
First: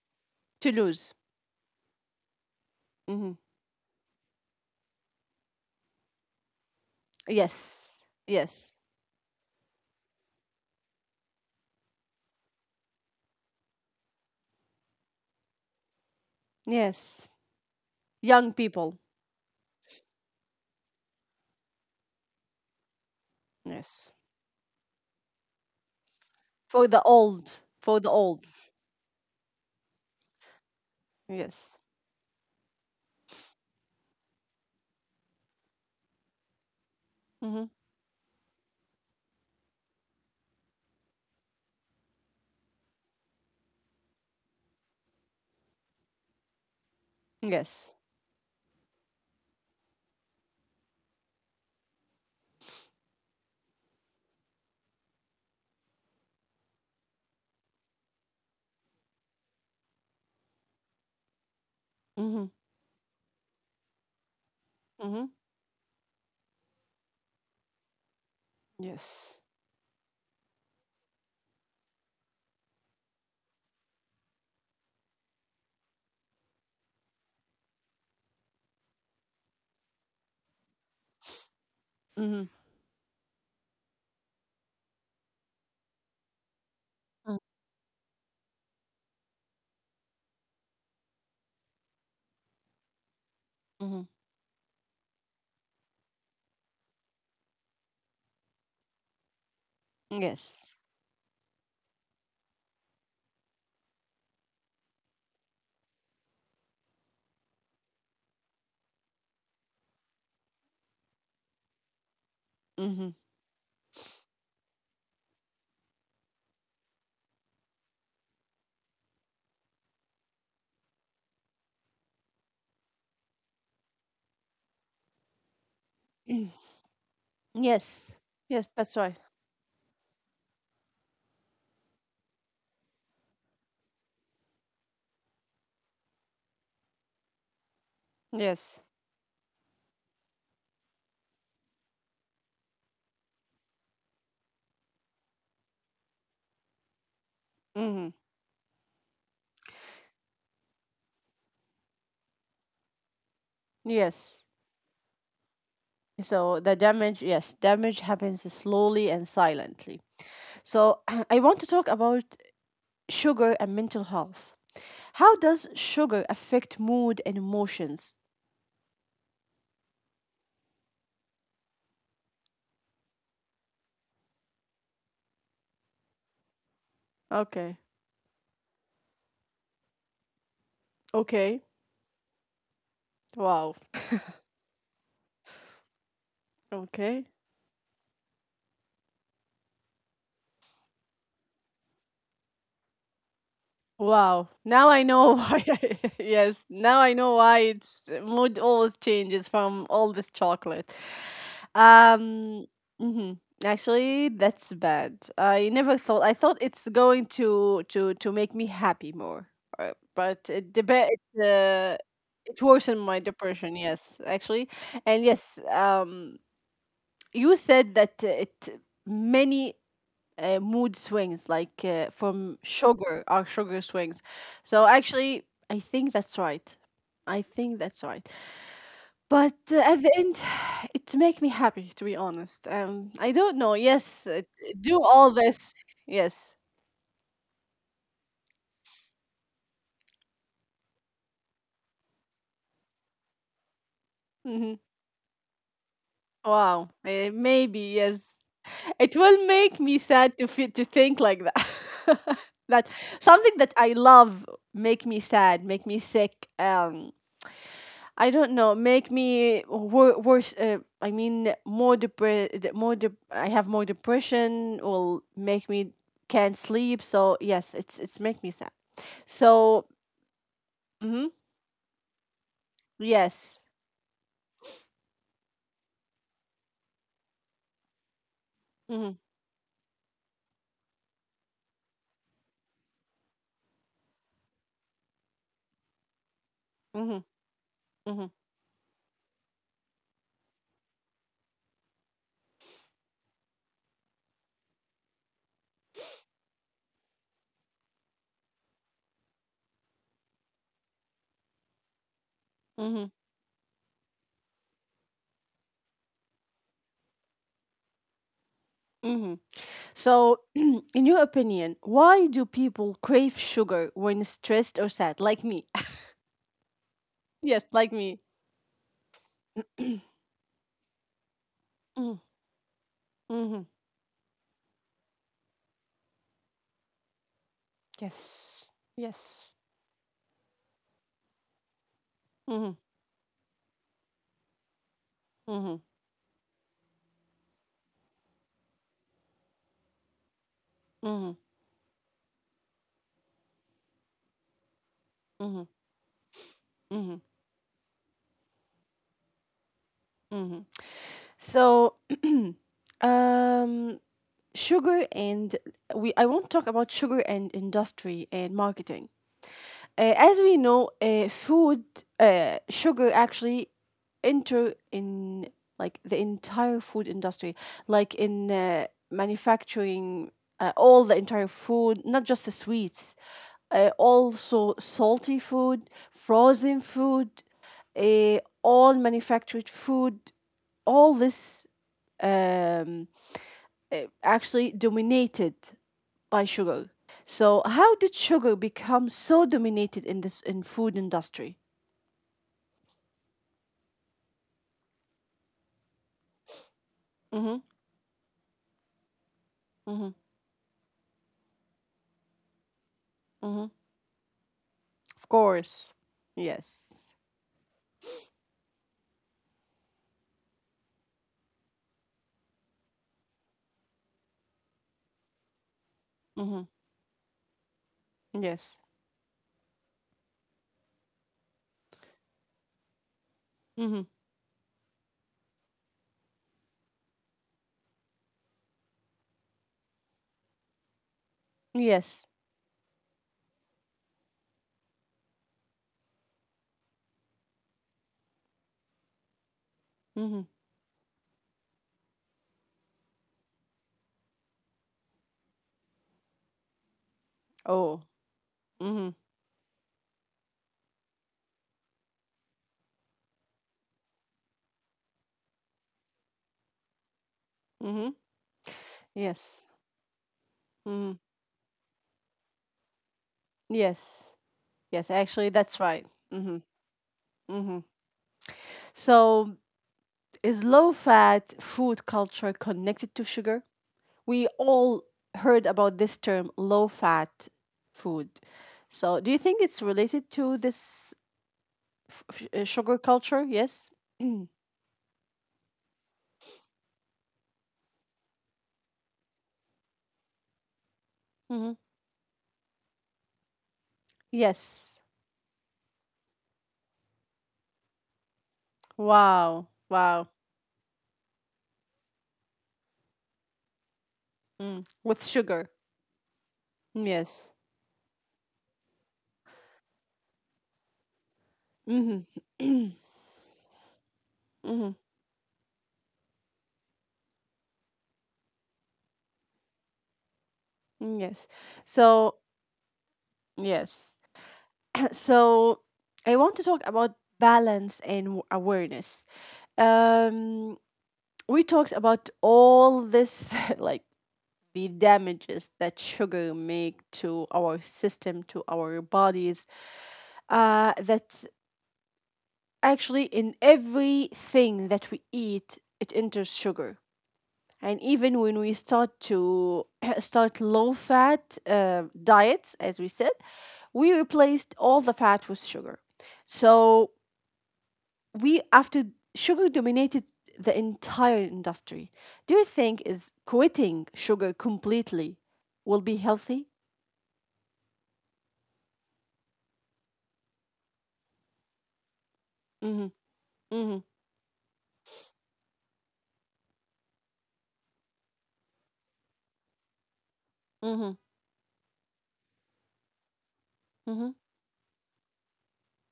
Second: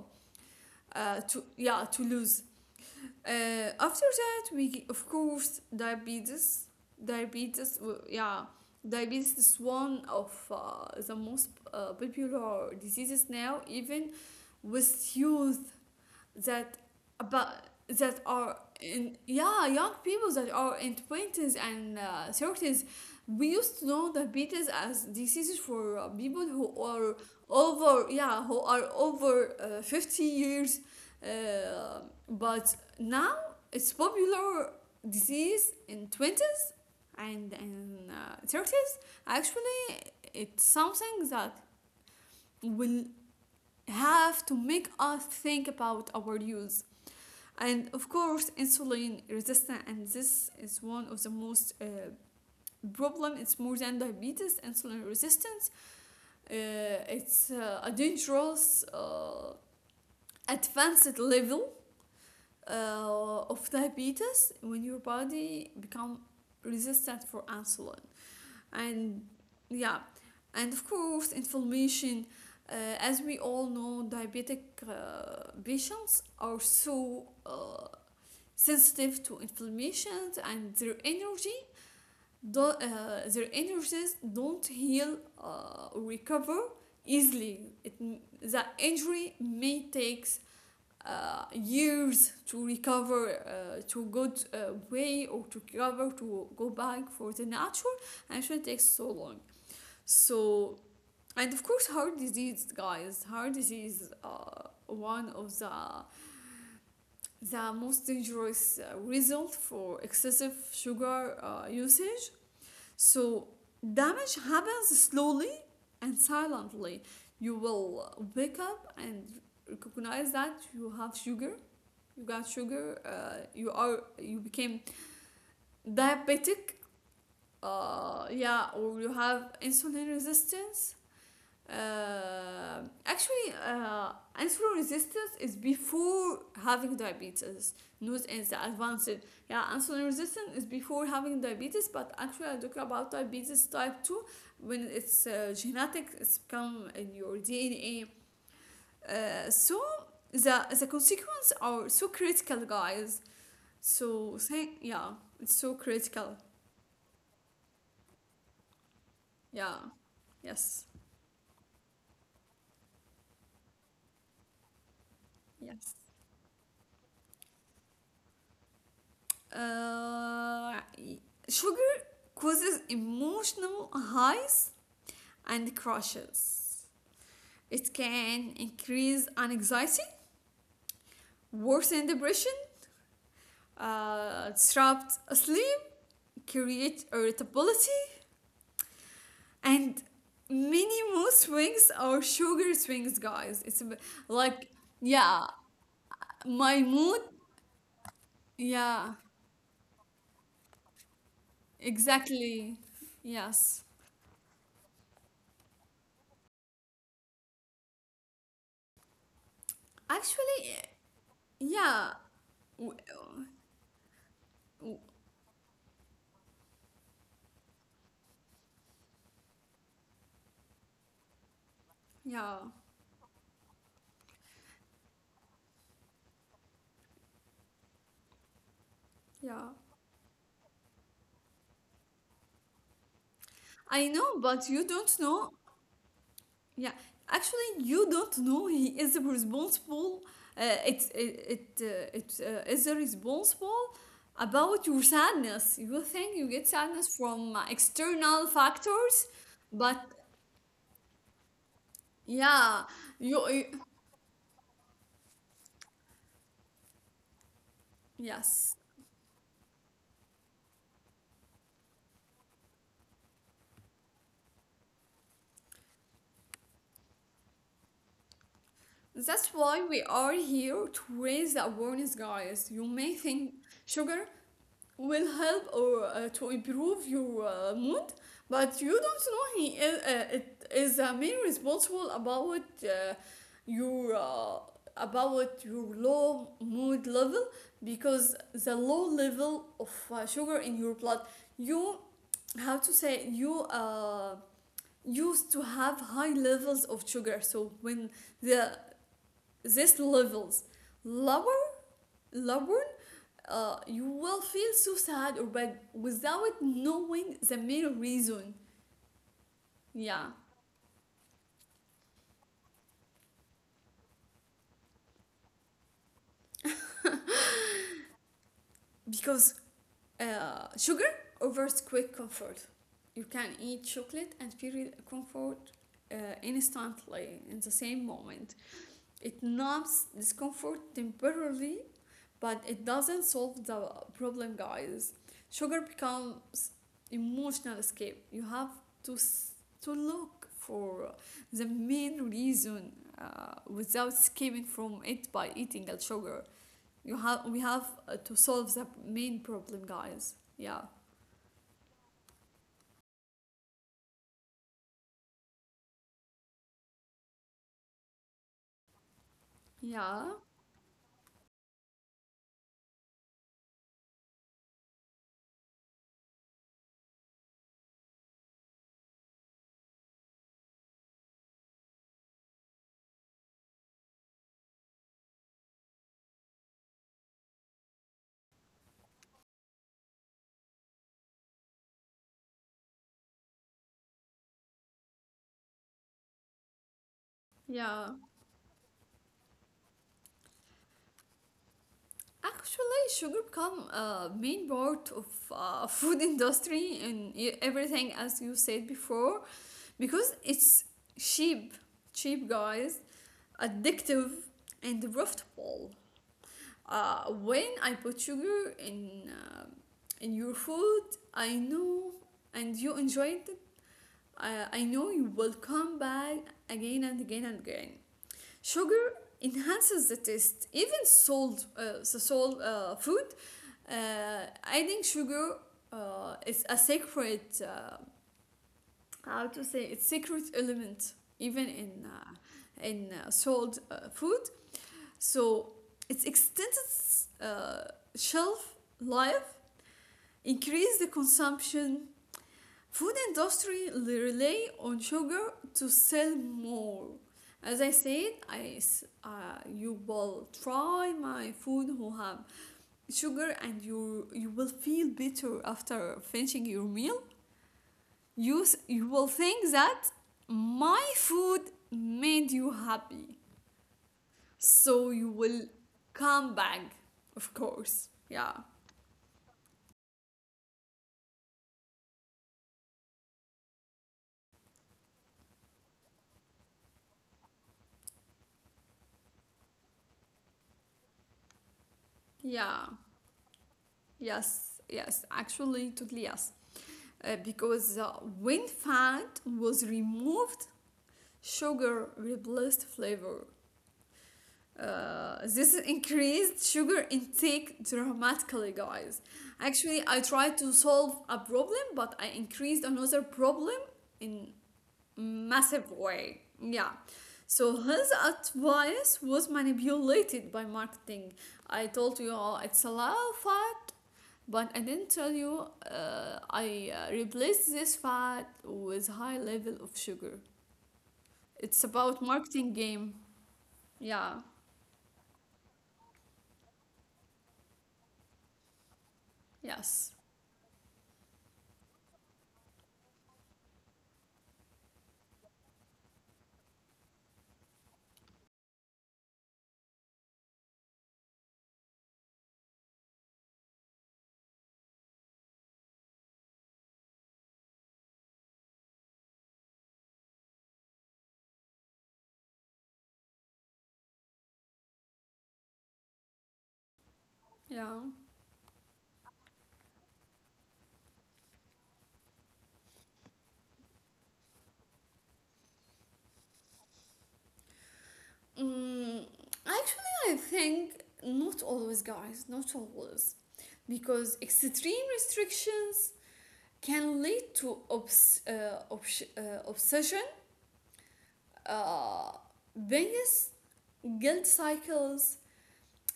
[SPEAKER 1] To lose.
[SPEAKER 2] to lose.
[SPEAKER 1] Mm-hmm.
[SPEAKER 2] uh, After that we of course diabetes, diabetes, well,
[SPEAKER 1] Yes.
[SPEAKER 2] yeah,
[SPEAKER 1] Yes.
[SPEAKER 2] diabetes is one of the most popular diseases now, even with youth, that
[SPEAKER 1] Yes.
[SPEAKER 2] about that
[SPEAKER 1] Young
[SPEAKER 2] are
[SPEAKER 1] people.
[SPEAKER 2] in, yeah, young people that are in 20s and 30s. We used to
[SPEAKER 1] Yes.
[SPEAKER 2] know diabetes as diseases for people who
[SPEAKER 1] For the
[SPEAKER 2] are
[SPEAKER 1] old. For the
[SPEAKER 2] over,
[SPEAKER 1] old.
[SPEAKER 2] yeah, who are over 50 years.
[SPEAKER 1] Yes.
[SPEAKER 2] uh, but now it's popular disease in 20s and
[SPEAKER 1] Mm-hmm.
[SPEAKER 2] in 30s. Actually it's something that will have to make us think about our use. And
[SPEAKER 1] Yes.
[SPEAKER 2] of course, insulin resistance, and this is one of the most problem. It's more than diabetes, insulin resistance. Uh, it's a dangerous advanced level
[SPEAKER 1] Mm-hmm.
[SPEAKER 2] of diabetes when your
[SPEAKER 1] Mm-hmm.
[SPEAKER 2] body become resistant for insulin. And
[SPEAKER 1] Yes.
[SPEAKER 2] yeah, and of course, inflammation. As we all know, diabetic patients are so sensitive to inflammations, and their energy
[SPEAKER 1] Mm-hmm.
[SPEAKER 2] do, their energies don't heal or recover easily. It, the injury may takes years to recover
[SPEAKER 1] Mm-hmm.
[SPEAKER 2] to good way, or to recover to go back for the natural, and it shouldn't take so long. So,
[SPEAKER 1] Yes.
[SPEAKER 2] and of course, heart disease guys, heart disease is one of the most dangerous result for excessive sugar usage.
[SPEAKER 1] Mm-hmm.
[SPEAKER 2] So, damage happens slowly and silently. You will wake up and recognize that you have sugar, you got sugar, you are, you became diabetic,
[SPEAKER 1] Yes.
[SPEAKER 2] yeah,
[SPEAKER 1] Yes,
[SPEAKER 2] or
[SPEAKER 1] that's
[SPEAKER 2] you
[SPEAKER 1] right.
[SPEAKER 2] have insulin resistance. Actually, insulin resistance is before having diabetes. News in the
[SPEAKER 1] Yes.
[SPEAKER 2] advanced. Yeah, insulin resistance is before having diabetes, but actually, I talk about diabetes type 2 when it's genetic, it's come in your
[SPEAKER 1] Mm-hmm.
[SPEAKER 2] DNA. So, the consequences are so critical, guys. So,
[SPEAKER 1] Yes.
[SPEAKER 2] thank, yeah, it's so critical.
[SPEAKER 1] So the damage, yes, damage happens slowly and
[SPEAKER 2] Yeah,
[SPEAKER 1] silently.
[SPEAKER 2] yes,
[SPEAKER 1] So I want to talk about sugar and mental health. How does
[SPEAKER 2] yes.
[SPEAKER 1] sugar affect mood and emotions?
[SPEAKER 2] Uh, sugar causes emotional highs and crashes.
[SPEAKER 1] Okay.
[SPEAKER 2] It can increase anxiety,
[SPEAKER 1] Okay.
[SPEAKER 2] worsen depression,
[SPEAKER 1] Wow.
[SPEAKER 2] disrupt sleep, create
[SPEAKER 1] Okay.
[SPEAKER 2] irritability, and many mood swings or sugar swings, guys. It's a bit
[SPEAKER 1] Wow.
[SPEAKER 2] like,
[SPEAKER 1] Now I know
[SPEAKER 2] yeah,
[SPEAKER 1] why. I, yes.
[SPEAKER 2] my
[SPEAKER 1] Now
[SPEAKER 2] mood,
[SPEAKER 1] I know why it's mood always
[SPEAKER 2] yeah,
[SPEAKER 1] changes from all this chocolate. Um,
[SPEAKER 2] exactly.
[SPEAKER 1] hmm.
[SPEAKER 2] Yes.
[SPEAKER 1] Actually, that's bad. I never thought. I thought it's going to to make me happy more, but
[SPEAKER 2] Actually,
[SPEAKER 1] it
[SPEAKER 2] yeah.
[SPEAKER 1] it
[SPEAKER 2] w-
[SPEAKER 1] worsened my depression. Yes, actually,
[SPEAKER 2] w-
[SPEAKER 1] and yes. You said that it many mood swings, like
[SPEAKER 2] Yeah,
[SPEAKER 1] from sugar, or sugar swings. So actually, I think that's right. I think that's right.
[SPEAKER 2] yeah.
[SPEAKER 1] But at the end, it make me happy to be honest. I don't know.
[SPEAKER 2] I know,
[SPEAKER 1] Yes,
[SPEAKER 2] but you
[SPEAKER 1] do
[SPEAKER 2] don't
[SPEAKER 1] all
[SPEAKER 2] know.
[SPEAKER 1] this. Yes.
[SPEAKER 2] Yeah, actually, you don't know he is responsible. It is responsible
[SPEAKER 1] Hmm.
[SPEAKER 2] about your sadness. You think you get
[SPEAKER 1] Wow.
[SPEAKER 2] sadness from
[SPEAKER 1] Maybe yes.
[SPEAKER 2] external
[SPEAKER 1] It
[SPEAKER 2] factors,
[SPEAKER 1] will make
[SPEAKER 2] but
[SPEAKER 1] me sad to feel, to think like that.
[SPEAKER 2] yeah,
[SPEAKER 1] That
[SPEAKER 2] you,
[SPEAKER 1] something
[SPEAKER 2] you
[SPEAKER 1] that I love make me sad, make me sick. I don't
[SPEAKER 2] yes.
[SPEAKER 1] know, make me worse. I mean, more depre- more de- I have more depression. Will make me can't sleep. So yes, it's make me sad.
[SPEAKER 2] That's why
[SPEAKER 1] So
[SPEAKER 2] we are here to
[SPEAKER 1] mm-hmm,
[SPEAKER 2] raise the awareness, guys. You may think
[SPEAKER 1] yes.
[SPEAKER 2] sugar will help or to improve your mood, but you
[SPEAKER 1] Mm-hmm,
[SPEAKER 2] don't know he is, it is main responsible about your about your low mood level,
[SPEAKER 1] mm-hmm, mm-hmm,
[SPEAKER 2] because the low level of sugar in your blood, you have to say you used to have high levels of sugar, so when the, this levels lower, lower,
[SPEAKER 1] mm-hmm,
[SPEAKER 2] you will feel so sad or bad without knowing the main reason.
[SPEAKER 1] mm-hmm.
[SPEAKER 2] Yeah,
[SPEAKER 1] So, in your opinion, why do people crave sugar when stressed or sad, like me? Yes, like me.
[SPEAKER 2] because sugar offers quick
[SPEAKER 1] Mm,
[SPEAKER 2] comfort. You can
[SPEAKER 1] mm-hmm,
[SPEAKER 2] eat chocolate and feel comfort uh, instantly in the same moment.
[SPEAKER 1] yes,
[SPEAKER 2] It
[SPEAKER 1] yes.
[SPEAKER 2] numbs discomfort temporarily, but
[SPEAKER 1] Mm-hmm,
[SPEAKER 2] it doesn't solve the problem, guys. Sugar
[SPEAKER 1] mm-hmm,
[SPEAKER 2] becomes emotional escape. You have to s- to look for
[SPEAKER 1] mm-hmm,
[SPEAKER 2] the main reason, without escaping from it by
[SPEAKER 1] mm-hmm,
[SPEAKER 2] eating a sugar. you
[SPEAKER 1] mm-hmm.
[SPEAKER 2] have we have to solve the main problem, guys.
[SPEAKER 1] Mm-hmm.
[SPEAKER 2] Yeah,
[SPEAKER 1] So, um, sugar and we I won't talk about sugar and industry and marketing.
[SPEAKER 2] yeah,
[SPEAKER 1] As we know, food, sugar actually enter in like the entire food industry, like in manufacturing all the entire food, not just the sweets, also salty food, frozen food, all manufactured food, all this um, actually dominated by sugar. So how
[SPEAKER 2] yeah,
[SPEAKER 1] did sugar become so dominated in this in food industry?
[SPEAKER 2] actually sugar become a main part of food industry and e-
[SPEAKER 1] Mm-hmm.
[SPEAKER 2] everything, as you said before,
[SPEAKER 1] Mm-hmm.
[SPEAKER 2] because it's cheap, cheap guys,
[SPEAKER 1] Mm-hmm.
[SPEAKER 2] addictive and
[SPEAKER 1] Of
[SPEAKER 2] profitable.
[SPEAKER 1] course. Yes.
[SPEAKER 2] When I put sugar in your food, I know, and you enjoyed it. I know you will come back
[SPEAKER 1] Mm-hmm.
[SPEAKER 2] again and again and again.
[SPEAKER 1] Yes.
[SPEAKER 2] Sugar enhances the taste. Even salt, the salt food, uh,
[SPEAKER 1] Mm-hmm.
[SPEAKER 2] adding sugar is a sacred how to say, it's secret element, even in
[SPEAKER 1] Yes.
[SPEAKER 2] sold food. So its extended uh, shelf life,
[SPEAKER 1] Mm-hmm.
[SPEAKER 2] increase the consumption. Food industry rely on sugar to sell more. As I
[SPEAKER 1] Oh.
[SPEAKER 2] said,
[SPEAKER 1] Mm-hmm.
[SPEAKER 2] you will try my food who have sugar, and you will feel better after finishing your meal.
[SPEAKER 1] Mm-hmm.
[SPEAKER 2] You, you will
[SPEAKER 1] Yes.
[SPEAKER 2] think that my
[SPEAKER 1] Mm-hmm.
[SPEAKER 2] food made you happy.
[SPEAKER 1] Yes.
[SPEAKER 2] So
[SPEAKER 1] Yes.
[SPEAKER 2] you
[SPEAKER 1] Actually,
[SPEAKER 2] will
[SPEAKER 1] that's right.
[SPEAKER 2] come
[SPEAKER 1] Mm-hmm.
[SPEAKER 2] back, of
[SPEAKER 1] Mm-hmm.
[SPEAKER 2] course. Yeah,
[SPEAKER 1] So is low fat food culture connected to sugar? We all heard about this term low fat food. So, do you think it's related to this
[SPEAKER 2] yeah,
[SPEAKER 1] sugar culture? Yes.
[SPEAKER 2] yes, yes, actually, totally yes. Because when fat was removed,
[SPEAKER 1] Hmm.
[SPEAKER 2] sugar replaced flavor.
[SPEAKER 1] Yes.
[SPEAKER 2] This increased sugar intake dramatically, guys.
[SPEAKER 1] Wow.
[SPEAKER 2] Actually, I
[SPEAKER 1] Wow.
[SPEAKER 2] tried to solve a problem, but I increased another problem in
[SPEAKER 1] Mm. With sugar.
[SPEAKER 2] massive way. Yeah.
[SPEAKER 1] Yes.
[SPEAKER 2] So his advice was manipulated by marketing. I told
[SPEAKER 1] Mm-hmm.
[SPEAKER 2] you all it's a lot of fat, but I
[SPEAKER 1] Mm-hmm.
[SPEAKER 2] didn't tell you I replaced this fat with high level of sugar.
[SPEAKER 1] Yes.
[SPEAKER 2] It's about
[SPEAKER 1] So,
[SPEAKER 2] marketing game.
[SPEAKER 1] yes.
[SPEAKER 2] Yeah.
[SPEAKER 1] So, I want to talk about balance and awareness.
[SPEAKER 2] Yes.
[SPEAKER 1] Um, we talked about all this like the damages that sugar make to our system to our bodies that actually in everything that we eat it enters sugar, and even when we start to start low fat diets, as we said, we replaced all the fat with sugar. So
[SPEAKER 2] Yeah.
[SPEAKER 1] we, after sugar dominated the entire industry, do you think is quitting sugar completely will be healthy?
[SPEAKER 2] Mm, actually, I think not always, guys, not
[SPEAKER 1] Mm-hmm.
[SPEAKER 2] always.
[SPEAKER 1] Mm-hmm.
[SPEAKER 2] Because extreme restrictions can lead to obsession,
[SPEAKER 1] Mm-hmm.
[SPEAKER 2] uh, biggest
[SPEAKER 1] Mm-hmm.
[SPEAKER 2] guilt cycles.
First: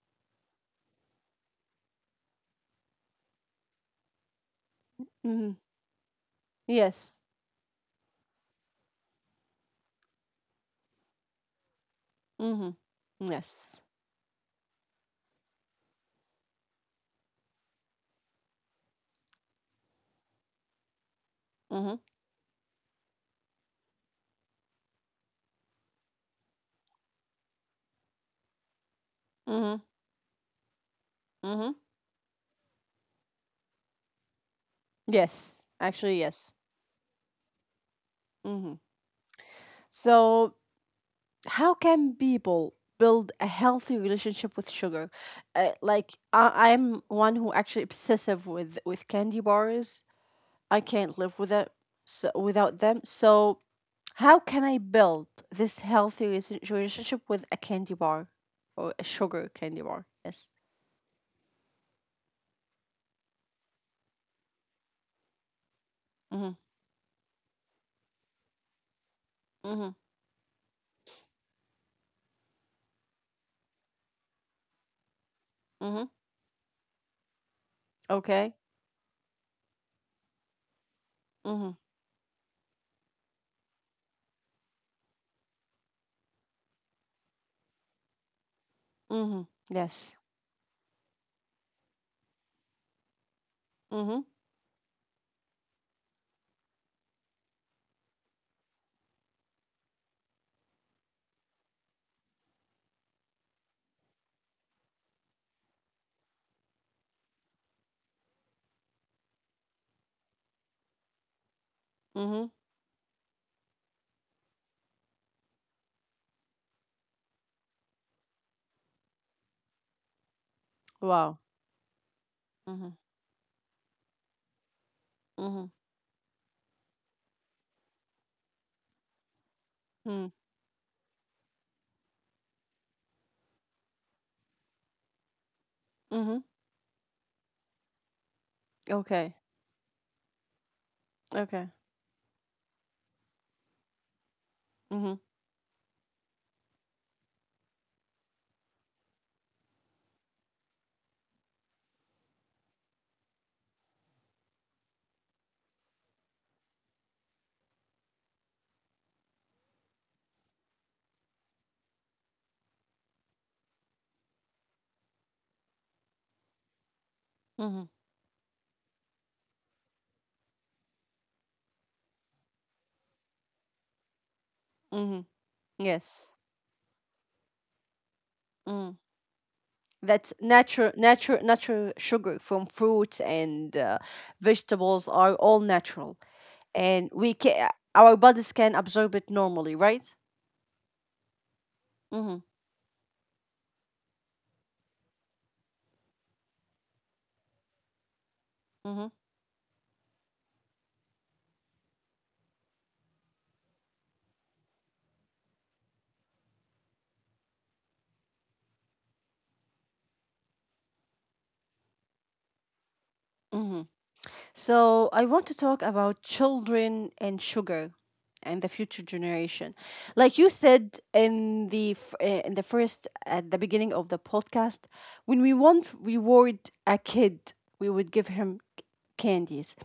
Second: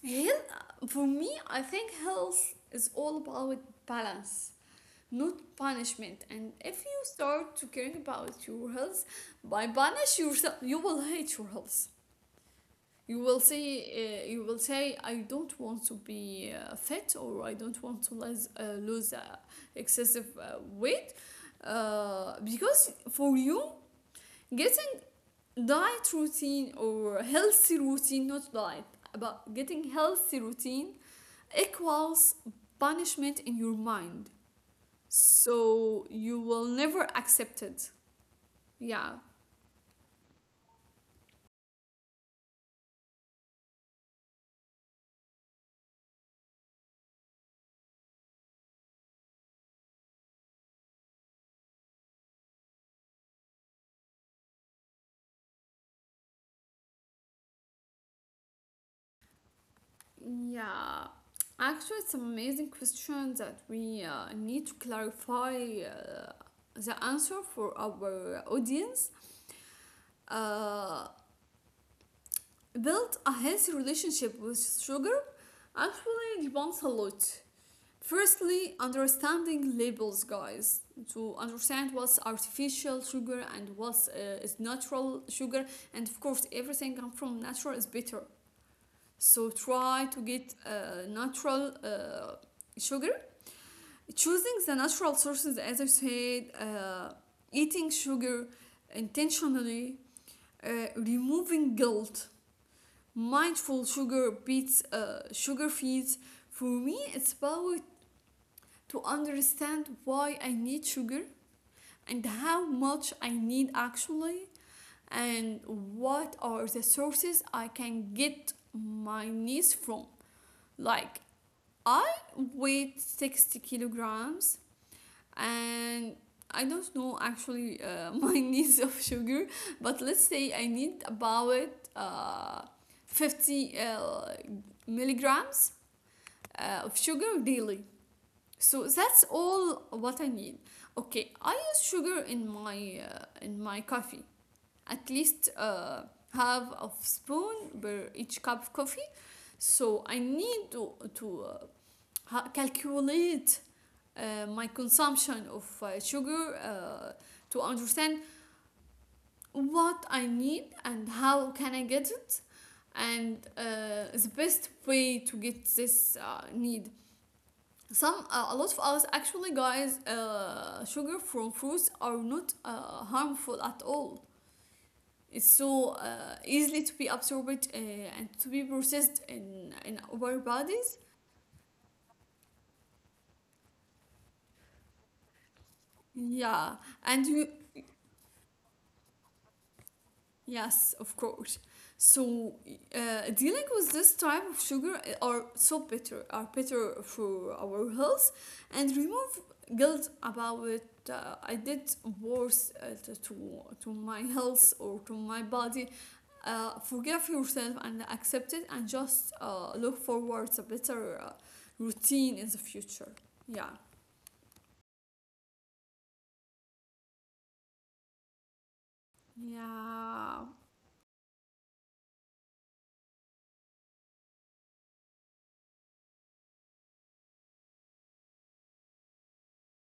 [SPEAKER 2] Health, for me, I think health is all about balance, not
[SPEAKER 1] Mm-hmm.
[SPEAKER 2] punishment. And if you
[SPEAKER 1] Yes.
[SPEAKER 2] start to care about your health by punish yourself, you will hate your health.
[SPEAKER 1] Mm-hmm. Yes.
[SPEAKER 2] You will say, I don't want to be fit, or I don't want to lose excessive weight,
[SPEAKER 1] Mm-hmm.
[SPEAKER 2] because for you, getting diet routine or healthy routine, not diet, but
[SPEAKER 1] Mm-hmm.
[SPEAKER 2] getting healthy routine,
[SPEAKER 1] Mm-hmm.
[SPEAKER 2] equals punishment in your mind,
[SPEAKER 1] Yes.
[SPEAKER 2] so
[SPEAKER 1] Actually,
[SPEAKER 2] you
[SPEAKER 1] yes.
[SPEAKER 2] will never accept it,
[SPEAKER 1] Mm-hmm.
[SPEAKER 2] yeah.
[SPEAKER 1] So, how can people build a healthy relationship with sugar? Like, I'm one who actually obsessive with candy bars. I can't live with it so without them. So, how can I build this healthy relationship with a candy bar or a sugar candy bar? Yes.
[SPEAKER 2] Yeah, actually, it's an amazing question that we need to clarify uh,
[SPEAKER 1] Mm-hmm.
[SPEAKER 2] the answer for our audience.
[SPEAKER 1] Mm-hmm.
[SPEAKER 2] Uh, build a healthy relationship with sugar
[SPEAKER 1] Mm-hmm.
[SPEAKER 2] actually depends a lot.
[SPEAKER 1] Okay.
[SPEAKER 2] Firstly, understanding labels, guys. To
[SPEAKER 1] Mhm.
[SPEAKER 2] understand what's artificial sugar and what's is natural sugar, and of course, everything come from natural is better.
[SPEAKER 1] Mhm.
[SPEAKER 2] So
[SPEAKER 1] Yes.
[SPEAKER 2] try to get natural sugar,
[SPEAKER 1] Mhm.
[SPEAKER 2] choosing the natural sources. As I said, eating sugar intentionally, removing guilt, mindful sugar beats sugar feeds. For me it's about to understand why I need sugar, and
[SPEAKER 1] Mhm.
[SPEAKER 2] how much I need, actually, and what are the sources I can get my needs from, like,
[SPEAKER 1] Wow.
[SPEAKER 2] I weighed
[SPEAKER 1] Mhm.
[SPEAKER 2] 60 kilograms,
[SPEAKER 1] Mhm.
[SPEAKER 2] and I don't know actually my needs of sugar, but let's
[SPEAKER 1] Mhm.
[SPEAKER 2] say I need about uh, 50 milligrams
[SPEAKER 1] Mhm.
[SPEAKER 2] of sugar daily. So that's
[SPEAKER 1] Okay.
[SPEAKER 2] all what I need. Okay, I
[SPEAKER 1] Okay.
[SPEAKER 2] use sugar in my coffee. At
[SPEAKER 1] Mhm.
[SPEAKER 2] least half of spoon per each cup of coffee. So I need to calculate my consumption of sugar to understand what I need and how can I get it, and the best way to get this need.
[SPEAKER 1] Mhm.
[SPEAKER 2] Some a lot of us, actually guys, sugar from fruits are not harmful at all.
[SPEAKER 1] Mhm.
[SPEAKER 2] It's so
[SPEAKER 1] Yes.
[SPEAKER 2] easily to be absorbed, and to be
[SPEAKER 1] Mm.
[SPEAKER 2] processed in our
[SPEAKER 1] That's
[SPEAKER 2] bodies.
[SPEAKER 1] natural, natural, natural sugar from fruits and vegetables are all natural,
[SPEAKER 2] Yeah, and
[SPEAKER 1] and
[SPEAKER 2] you,
[SPEAKER 1] we can our bodies can absorb it normally, right?
[SPEAKER 2] yes, of course. So,
[SPEAKER 1] Mm-hmm.
[SPEAKER 2] dealing with this type of sugar are so better, are better for our health, and remove guilt about it. I did worse to my health or to my body. Forgive yourself and accept it, and just look forward to better routine in the future. Yeah.
[SPEAKER 1] So, I want to talk about children and sugar and the future generation. Like
[SPEAKER 2] Yeah.
[SPEAKER 1] you said in the in the first at the beginning of the podcast, when we want to reward a kid, we would give him candies.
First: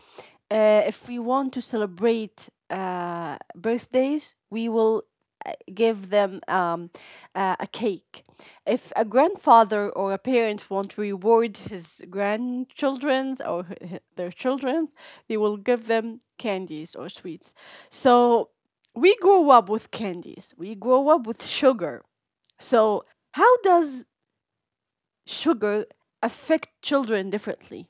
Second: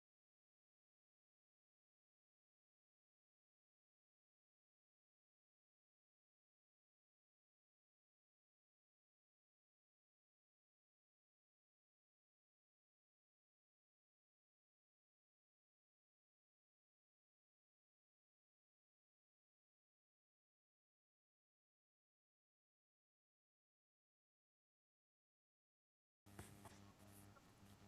[SPEAKER 1] If we want to celebrate birthdays, we will give them a cake. If a grandfather or a parent won't reward his grandchildren's or their children, they will give them candies or sweets. So we grow up with candies, we grow up with sugar. So, how does sugar affect children differently?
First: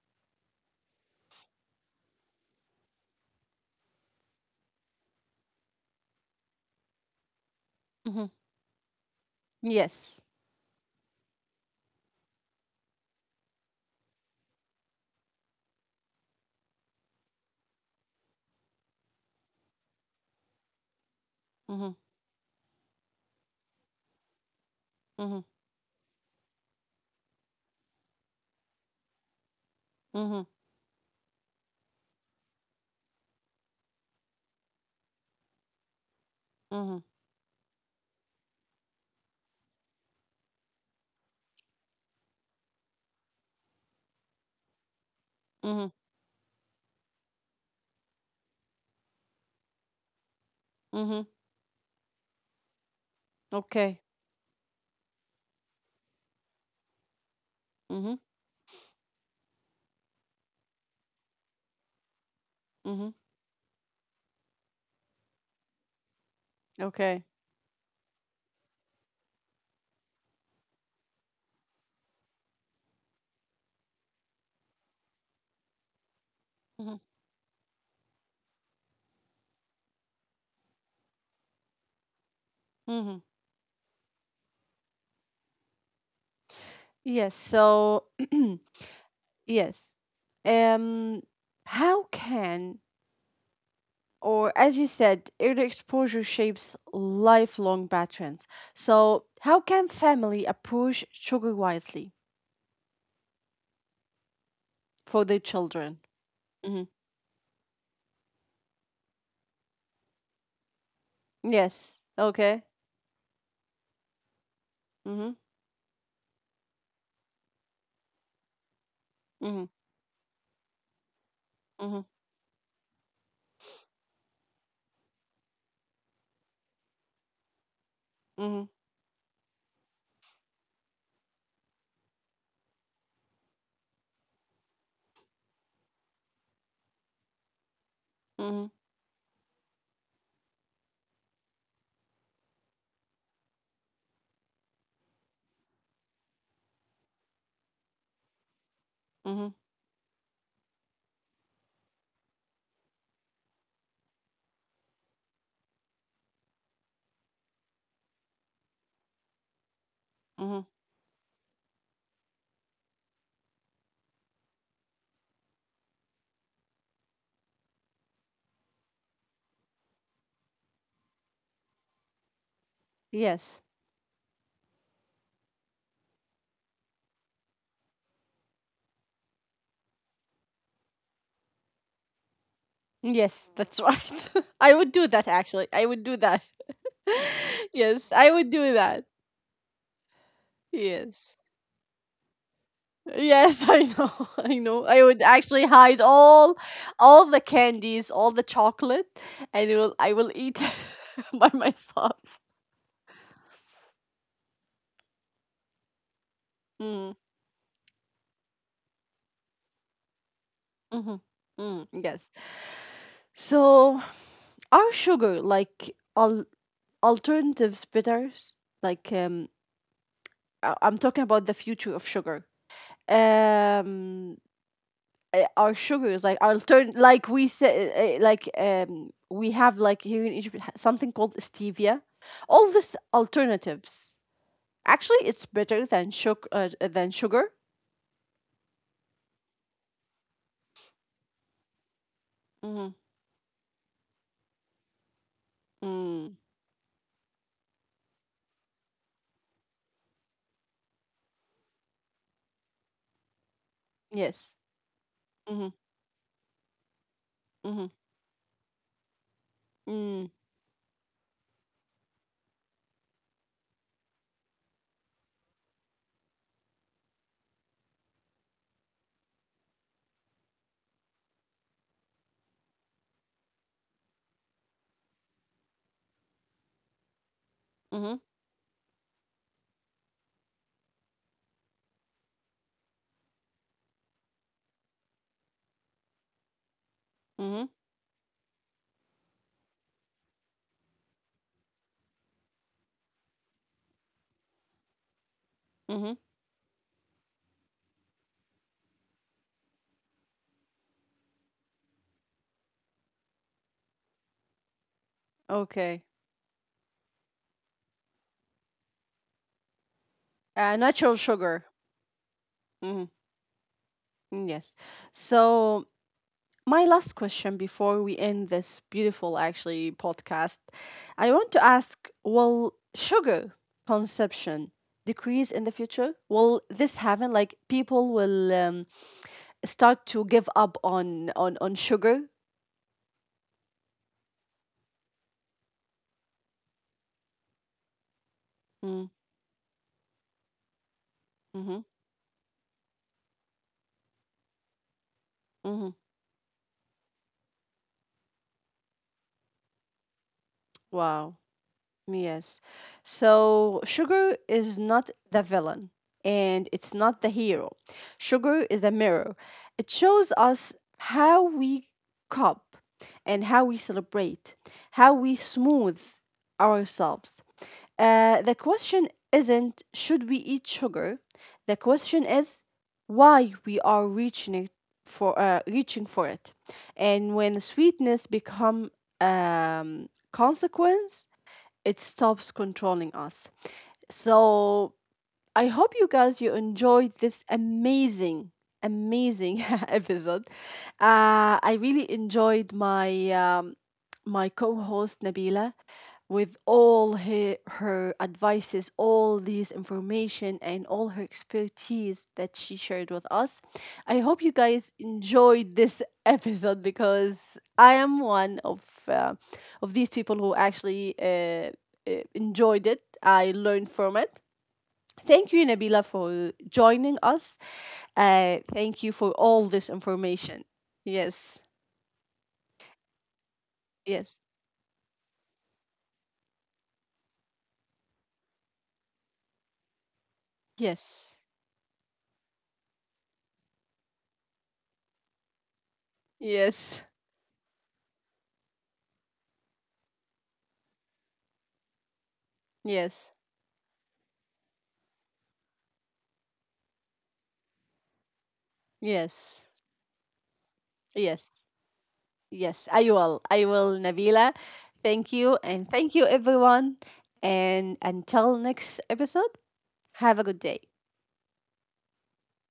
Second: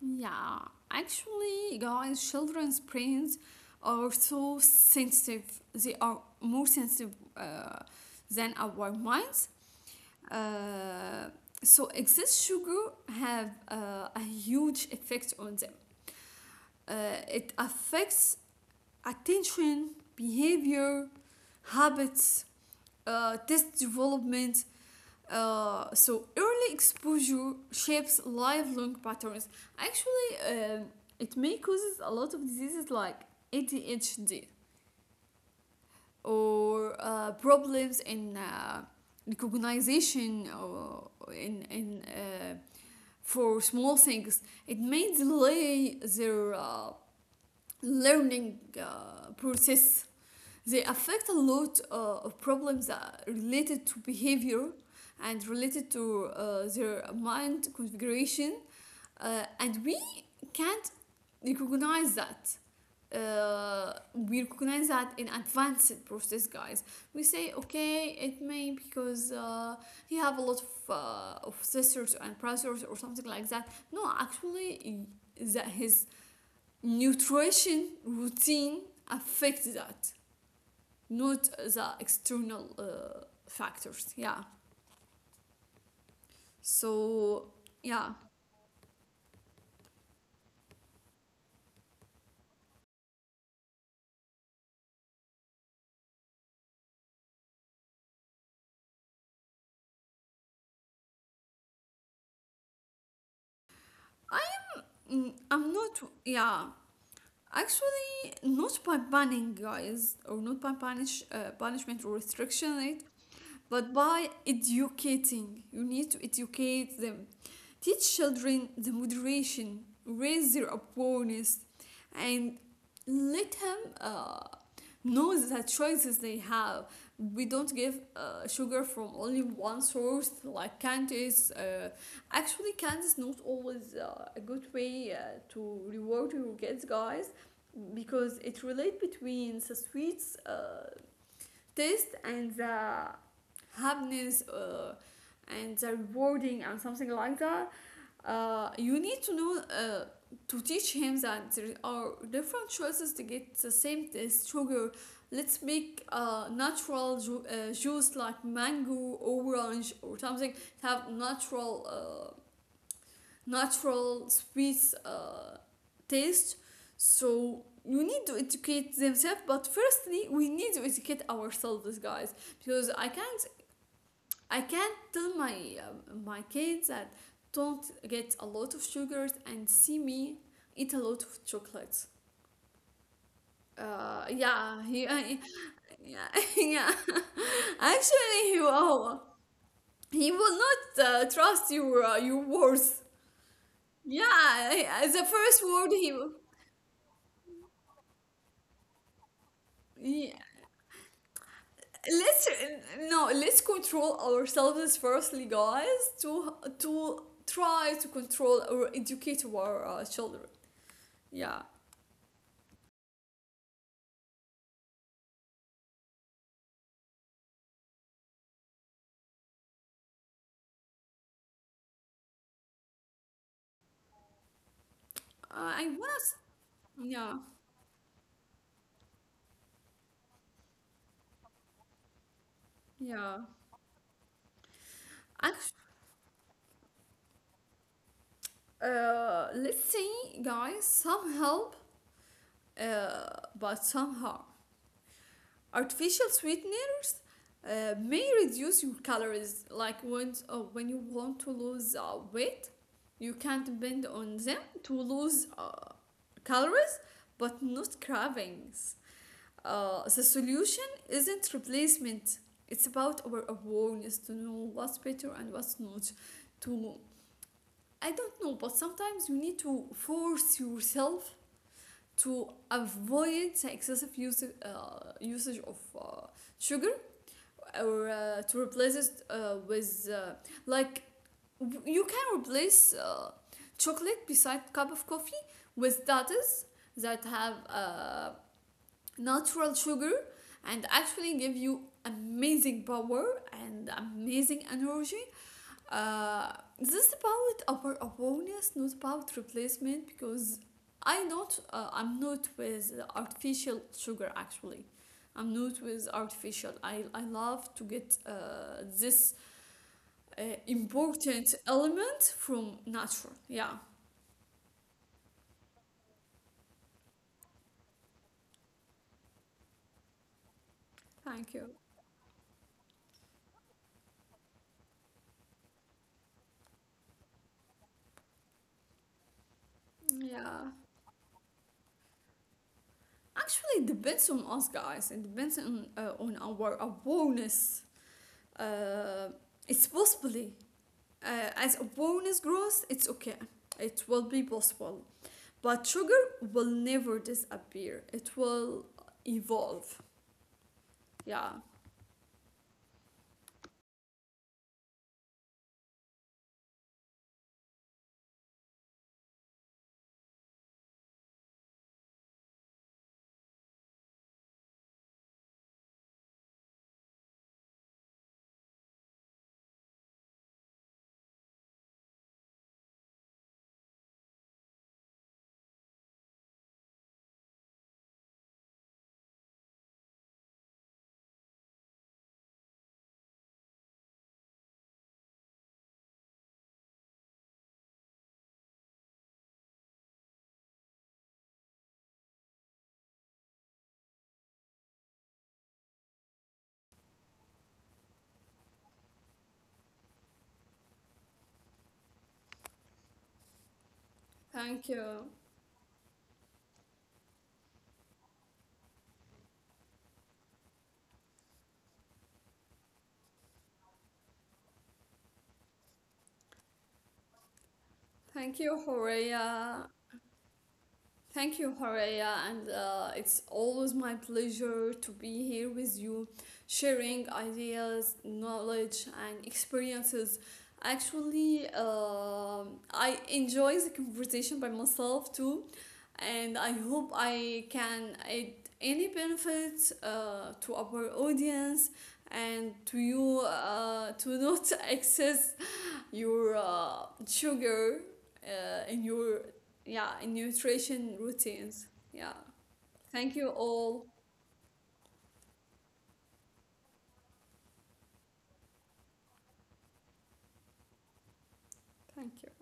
[SPEAKER 2] Yeah, actually, guys, children's brains are so sensitive. They are more sensitive
[SPEAKER 1] Mm-hmm.
[SPEAKER 2] than our minds.
[SPEAKER 1] Yes.
[SPEAKER 2] Uh, so excess sugar have a huge effect on them. It affects attention, behavior,
[SPEAKER 1] Mm-hmm.
[SPEAKER 2] habits, test development,
[SPEAKER 1] Mm-hmm.
[SPEAKER 2] so early exposure shapes lifelong patterns. Actually,
[SPEAKER 1] Mm-hmm.
[SPEAKER 2] it may causes a lot of diseases like ADHD, or
[SPEAKER 1] Mm-hmm.
[SPEAKER 2] problems in recognition, or in for small things. It may delay
[SPEAKER 1] Mm-hmm.
[SPEAKER 2] their learning process. They affect a
[SPEAKER 1] Mm-hmm.
[SPEAKER 2] lot of problems that are related to
[SPEAKER 1] Okay.
[SPEAKER 2] behavior, and related to their mind
[SPEAKER 1] Mm-hmm.
[SPEAKER 2] configuration, and we can't recognize that.
[SPEAKER 1] Mm-hmm.
[SPEAKER 2] We recognize that in advanced process, guys. We say,
[SPEAKER 1] Okay.
[SPEAKER 2] okay, it may because he have a lot of sisters and brothers or something like that. No, actually, that his
[SPEAKER 1] Mm-hmm.
[SPEAKER 2] nutrition routine affects that, not the external
[SPEAKER 1] Mm-hmm.
[SPEAKER 2] factors. Yeah. So,
[SPEAKER 1] Yes,
[SPEAKER 2] yeah.
[SPEAKER 1] so yes. Um how can, or as you said, early exposure shapes lifelong patterns. So how can family approach sugar wisely
[SPEAKER 2] Mm,
[SPEAKER 1] for their
[SPEAKER 2] I'm not,
[SPEAKER 1] children?
[SPEAKER 2] yeah.
[SPEAKER 1] Hmm.
[SPEAKER 2] Actually, not by banning guys, or not by punishment or
[SPEAKER 1] Yes.
[SPEAKER 2] restriction,
[SPEAKER 1] Okay.
[SPEAKER 2] it. But by educating.
[SPEAKER 1] Mm-hmm.
[SPEAKER 2] You need to educate them. Teach children the moderation,
[SPEAKER 1] Mm-hmm.
[SPEAKER 2] raise their awareness,
[SPEAKER 1] Mm-hmm.
[SPEAKER 2] and let him knows the choices they have. We don't give sugar
[SPEAKER 1] Mm-hmm.
[SPEAKER 2] from only one source like candies. Actually, candy is not always a good way to reward your kids, guys, because it relates
[SPEAKER 1] Mm-hmm.
[SPEAKER 2] between the sweets taste and the happiness and the rewarding and something like that. You need to know
[SPEAKER 1] Mm-hmm.
[SPEAKER 2] to teach him that there are different choices to get the same taste sugar. Let's make natural juice like mango, orange, or something, have
[SPEAKER 1] Mm-hmm.
[SPEAKER 2] natural uh, natural sweet taste. So you need to educate themselves, but firstly we need to educate ourselves, guys, because i can't
[SPEAKER 1] Yes.
[SPEAKER 2] i can't tell my kids that don't get a lot of sugars, and see me eat a lot of chocolates.
[SPEAKER 1] Yes,
[SPEAKER 2] uh
[SPEAKER 1] that's right.
[SPEAKER 2] yeah yeah
[SPEAKER 1] I would do that actually.
[SPEAKER 2] yeah
[SPEAKER 1] I would do
[SPEAKER 2] Yeah,
[SPEAKER 1] that.
[SPEAKER 2] actually
[SPEAKER 1] Yes,
[SPEAKER 2] he
[SPEAKER 1] I would do
[SPEAKER 2] will,
[SPEAKER 1] that.
[SPEAKER 2] he will not trust
[SPEAKER 1] Yes.
[SPEAKER 2] your words.
[SPEAKER 1] Yes, I
[SPEAKER 2] Yeah,
[SPEAKER 1] know. I know.
[SPEAKER 2] the
[SPEAKER 1] I would
[SPEAKER 2] first word
[SPEAKER 1] actually
[SPEAKER 2] he will.
[SPEAKER 1] hide all the candies, all the chocolate, and it will,
[SPEAKER 2] Yeah,
[SPEAKER 1] I will eat by
[SPEAKER 2] let's,
[SPEAKER 1] myself.
[SPEAKER 2] no, let's control ourselves firstly, guys, to
[SPEAKER 1] Mm,
[SPEAKER 2] try to control or educate our children. Yeah,
[SPEAKER 1] mm, yes. So, are sugar like al- alternatives bitters? Like I'm talking about the future of sugar. Um
[SPEAKER 2] I
[SPEAKER 1] our
[SPEAKER 2] was.
[SPEAKER 1] sugars like altern
[SPEAKER 2] Yeah,
[SPEAKER 1] like we say like we have like here in Egypt something called stevia, all these
[SPEAKER 2] yeah.
[SPEAKER 1] alternatives. Actually, it's
[SPEAKER 2] Actually,
[SPEAKER 1] better than sugar. Than sugar.
[SPEAKER 2] let's say, guys, some help,
[SPEAKER 1] Mm-hmm.
[SPEAKER 2] but some harm. Artificial
[SPEAKER 1] Mm.
[SPEAKER 2] sweeteners may reduce your calories, like when you want to lose weight, you can depend on them
[SPEAKER 1] Yes.
[SPEAKER 2] to lose
[SPEAKER 1] Mm-hmm.
[SPEAKER 2] calories, but not
[SPEAKER 1] Mm-hmm.
[SPEAKER 2] cravings. The
[SPEAKER 1] Mm.
[SPEAKER 2] solution isn't replacement, it's about our awareness to know what's better and what's not. To, I don't know, but sometimes you need to force yourself to avoid the excessive usage of sugar, or
[SPEAKER 1] Mm-hmm.
[SPEAKER 2] to replace it with like, you can replace chocolate beside cup of coffee with datas that have
[SPEAKER 1] Mm-hmm.
[SPEAKER 2] natural sugar, and actually give you amazing power and amazing energy,
[SPEAKER 1] Mm-hmm.
[SPEAKER 2] uh, this is about our awareness, not about replacement, because I'm not with artificial sugar, actually. I'm not with
[SPEAKER 1] Okay.
[SPEAKER 2] artificial. I love to get this uh,
[SPEAKER 1] Natural
[SPEAKER 2] important
[SPEAKER 1] sugar.
[SPEAKER 2] element from
[SPEAKER 1] Mm-hmm.
[SPEAKER 2] nature. Yeah,
[SPEAKER 1] Mm, yes. So my last question before we end this beautiful actually podcast, I want
[SPEAKER 2] thank
[SPEAKER 1] to
[SPEAKER 2] you.
[SPEAKER 1] ask: will sugar consumption decrease in the future? Will this happen? Like people will start to give
[SPEAKER 2] Yeah,
[SPEAKER 1] up on on sugar?
[SPEAKER 2] actually, it depends on us, guys. It depends on our awareness.
[SPEAKER 1] Mm.
[SPEAKER 2] Uh, it's possibly, as
[SPEAKER 1] Mm-hmm.
[SPEAKER 2] a bonus growth, it's okay. It will be possible. But
[SPEAKER 1] Mhm.
[SPEAKER 2] sugar will never disappear. It will evolve.
[SPEAKER 1] Wow.
[SPEAKER 2] Yeah.
[SPEAKER 1] Yes. So sugar is not the villain and it's not the hero. Sugar is a mirror. It shows us how we cope and how we celebrate, how we smooth ourselves. The question isn't should we eat sugar? The question is why we are reaching it for reaching for it. And when sweetness become consequence, it stops controlling us. So I hope you guys you enjoyed this amazing amazing episode. I really enjoyed my my co-host Nabila with all her, her advices, all these information and all her expertise that she shared with us. I hope you guys
[SPEAKER 2] Thank you.
[SPEAKER 1] enjoyed this episode because I am one uh, of these people who actually enjoyed it. I learned from it. Thank you, Nabila, for joining us.
[SPEAKER 2] Thank you,
[SPEAKER 1] Thank you for all
[SPEAKER 2] Horea.
[SPEAKER 1] this information.
[SPEAKER 2] Thank
[SPEAKER 1] Yes,
[SPEAKER 2] you, Horea, and it's always my
[SPEAKER 1] yes,
[SPEAKER 2] pleasure to be here with you, sharing ideas, knowledge, and experiences.
[SPEAKER 1] yes,
[SPEAKER 2] Actually, um, I enjoy the conversation by myself too, and I hope
[SPEAKER 1] yes,
[SPEAKER 2] I can add any benefit to our audience, and to you,
[SPEAKER 1] yes,
[SPEAKER 2] to not access your sugar in your,
[SPEAKER 1] yes,
[SPEAKER 2] yeah, in nutrition
[SPEAKER 1] yes,
[SPEAKER 2] routines. Yeah.
[SPEAKER 1] yes. I
[SPEAKER 2] Thank you
[SPEAKER 1] will. I
[SPEAKER 2] all.
[SPEAKER 1] will, Nabila. Thank you, and thank you, everyone. And until next episode, have a good day.
[SPEAKER 2] Thank you.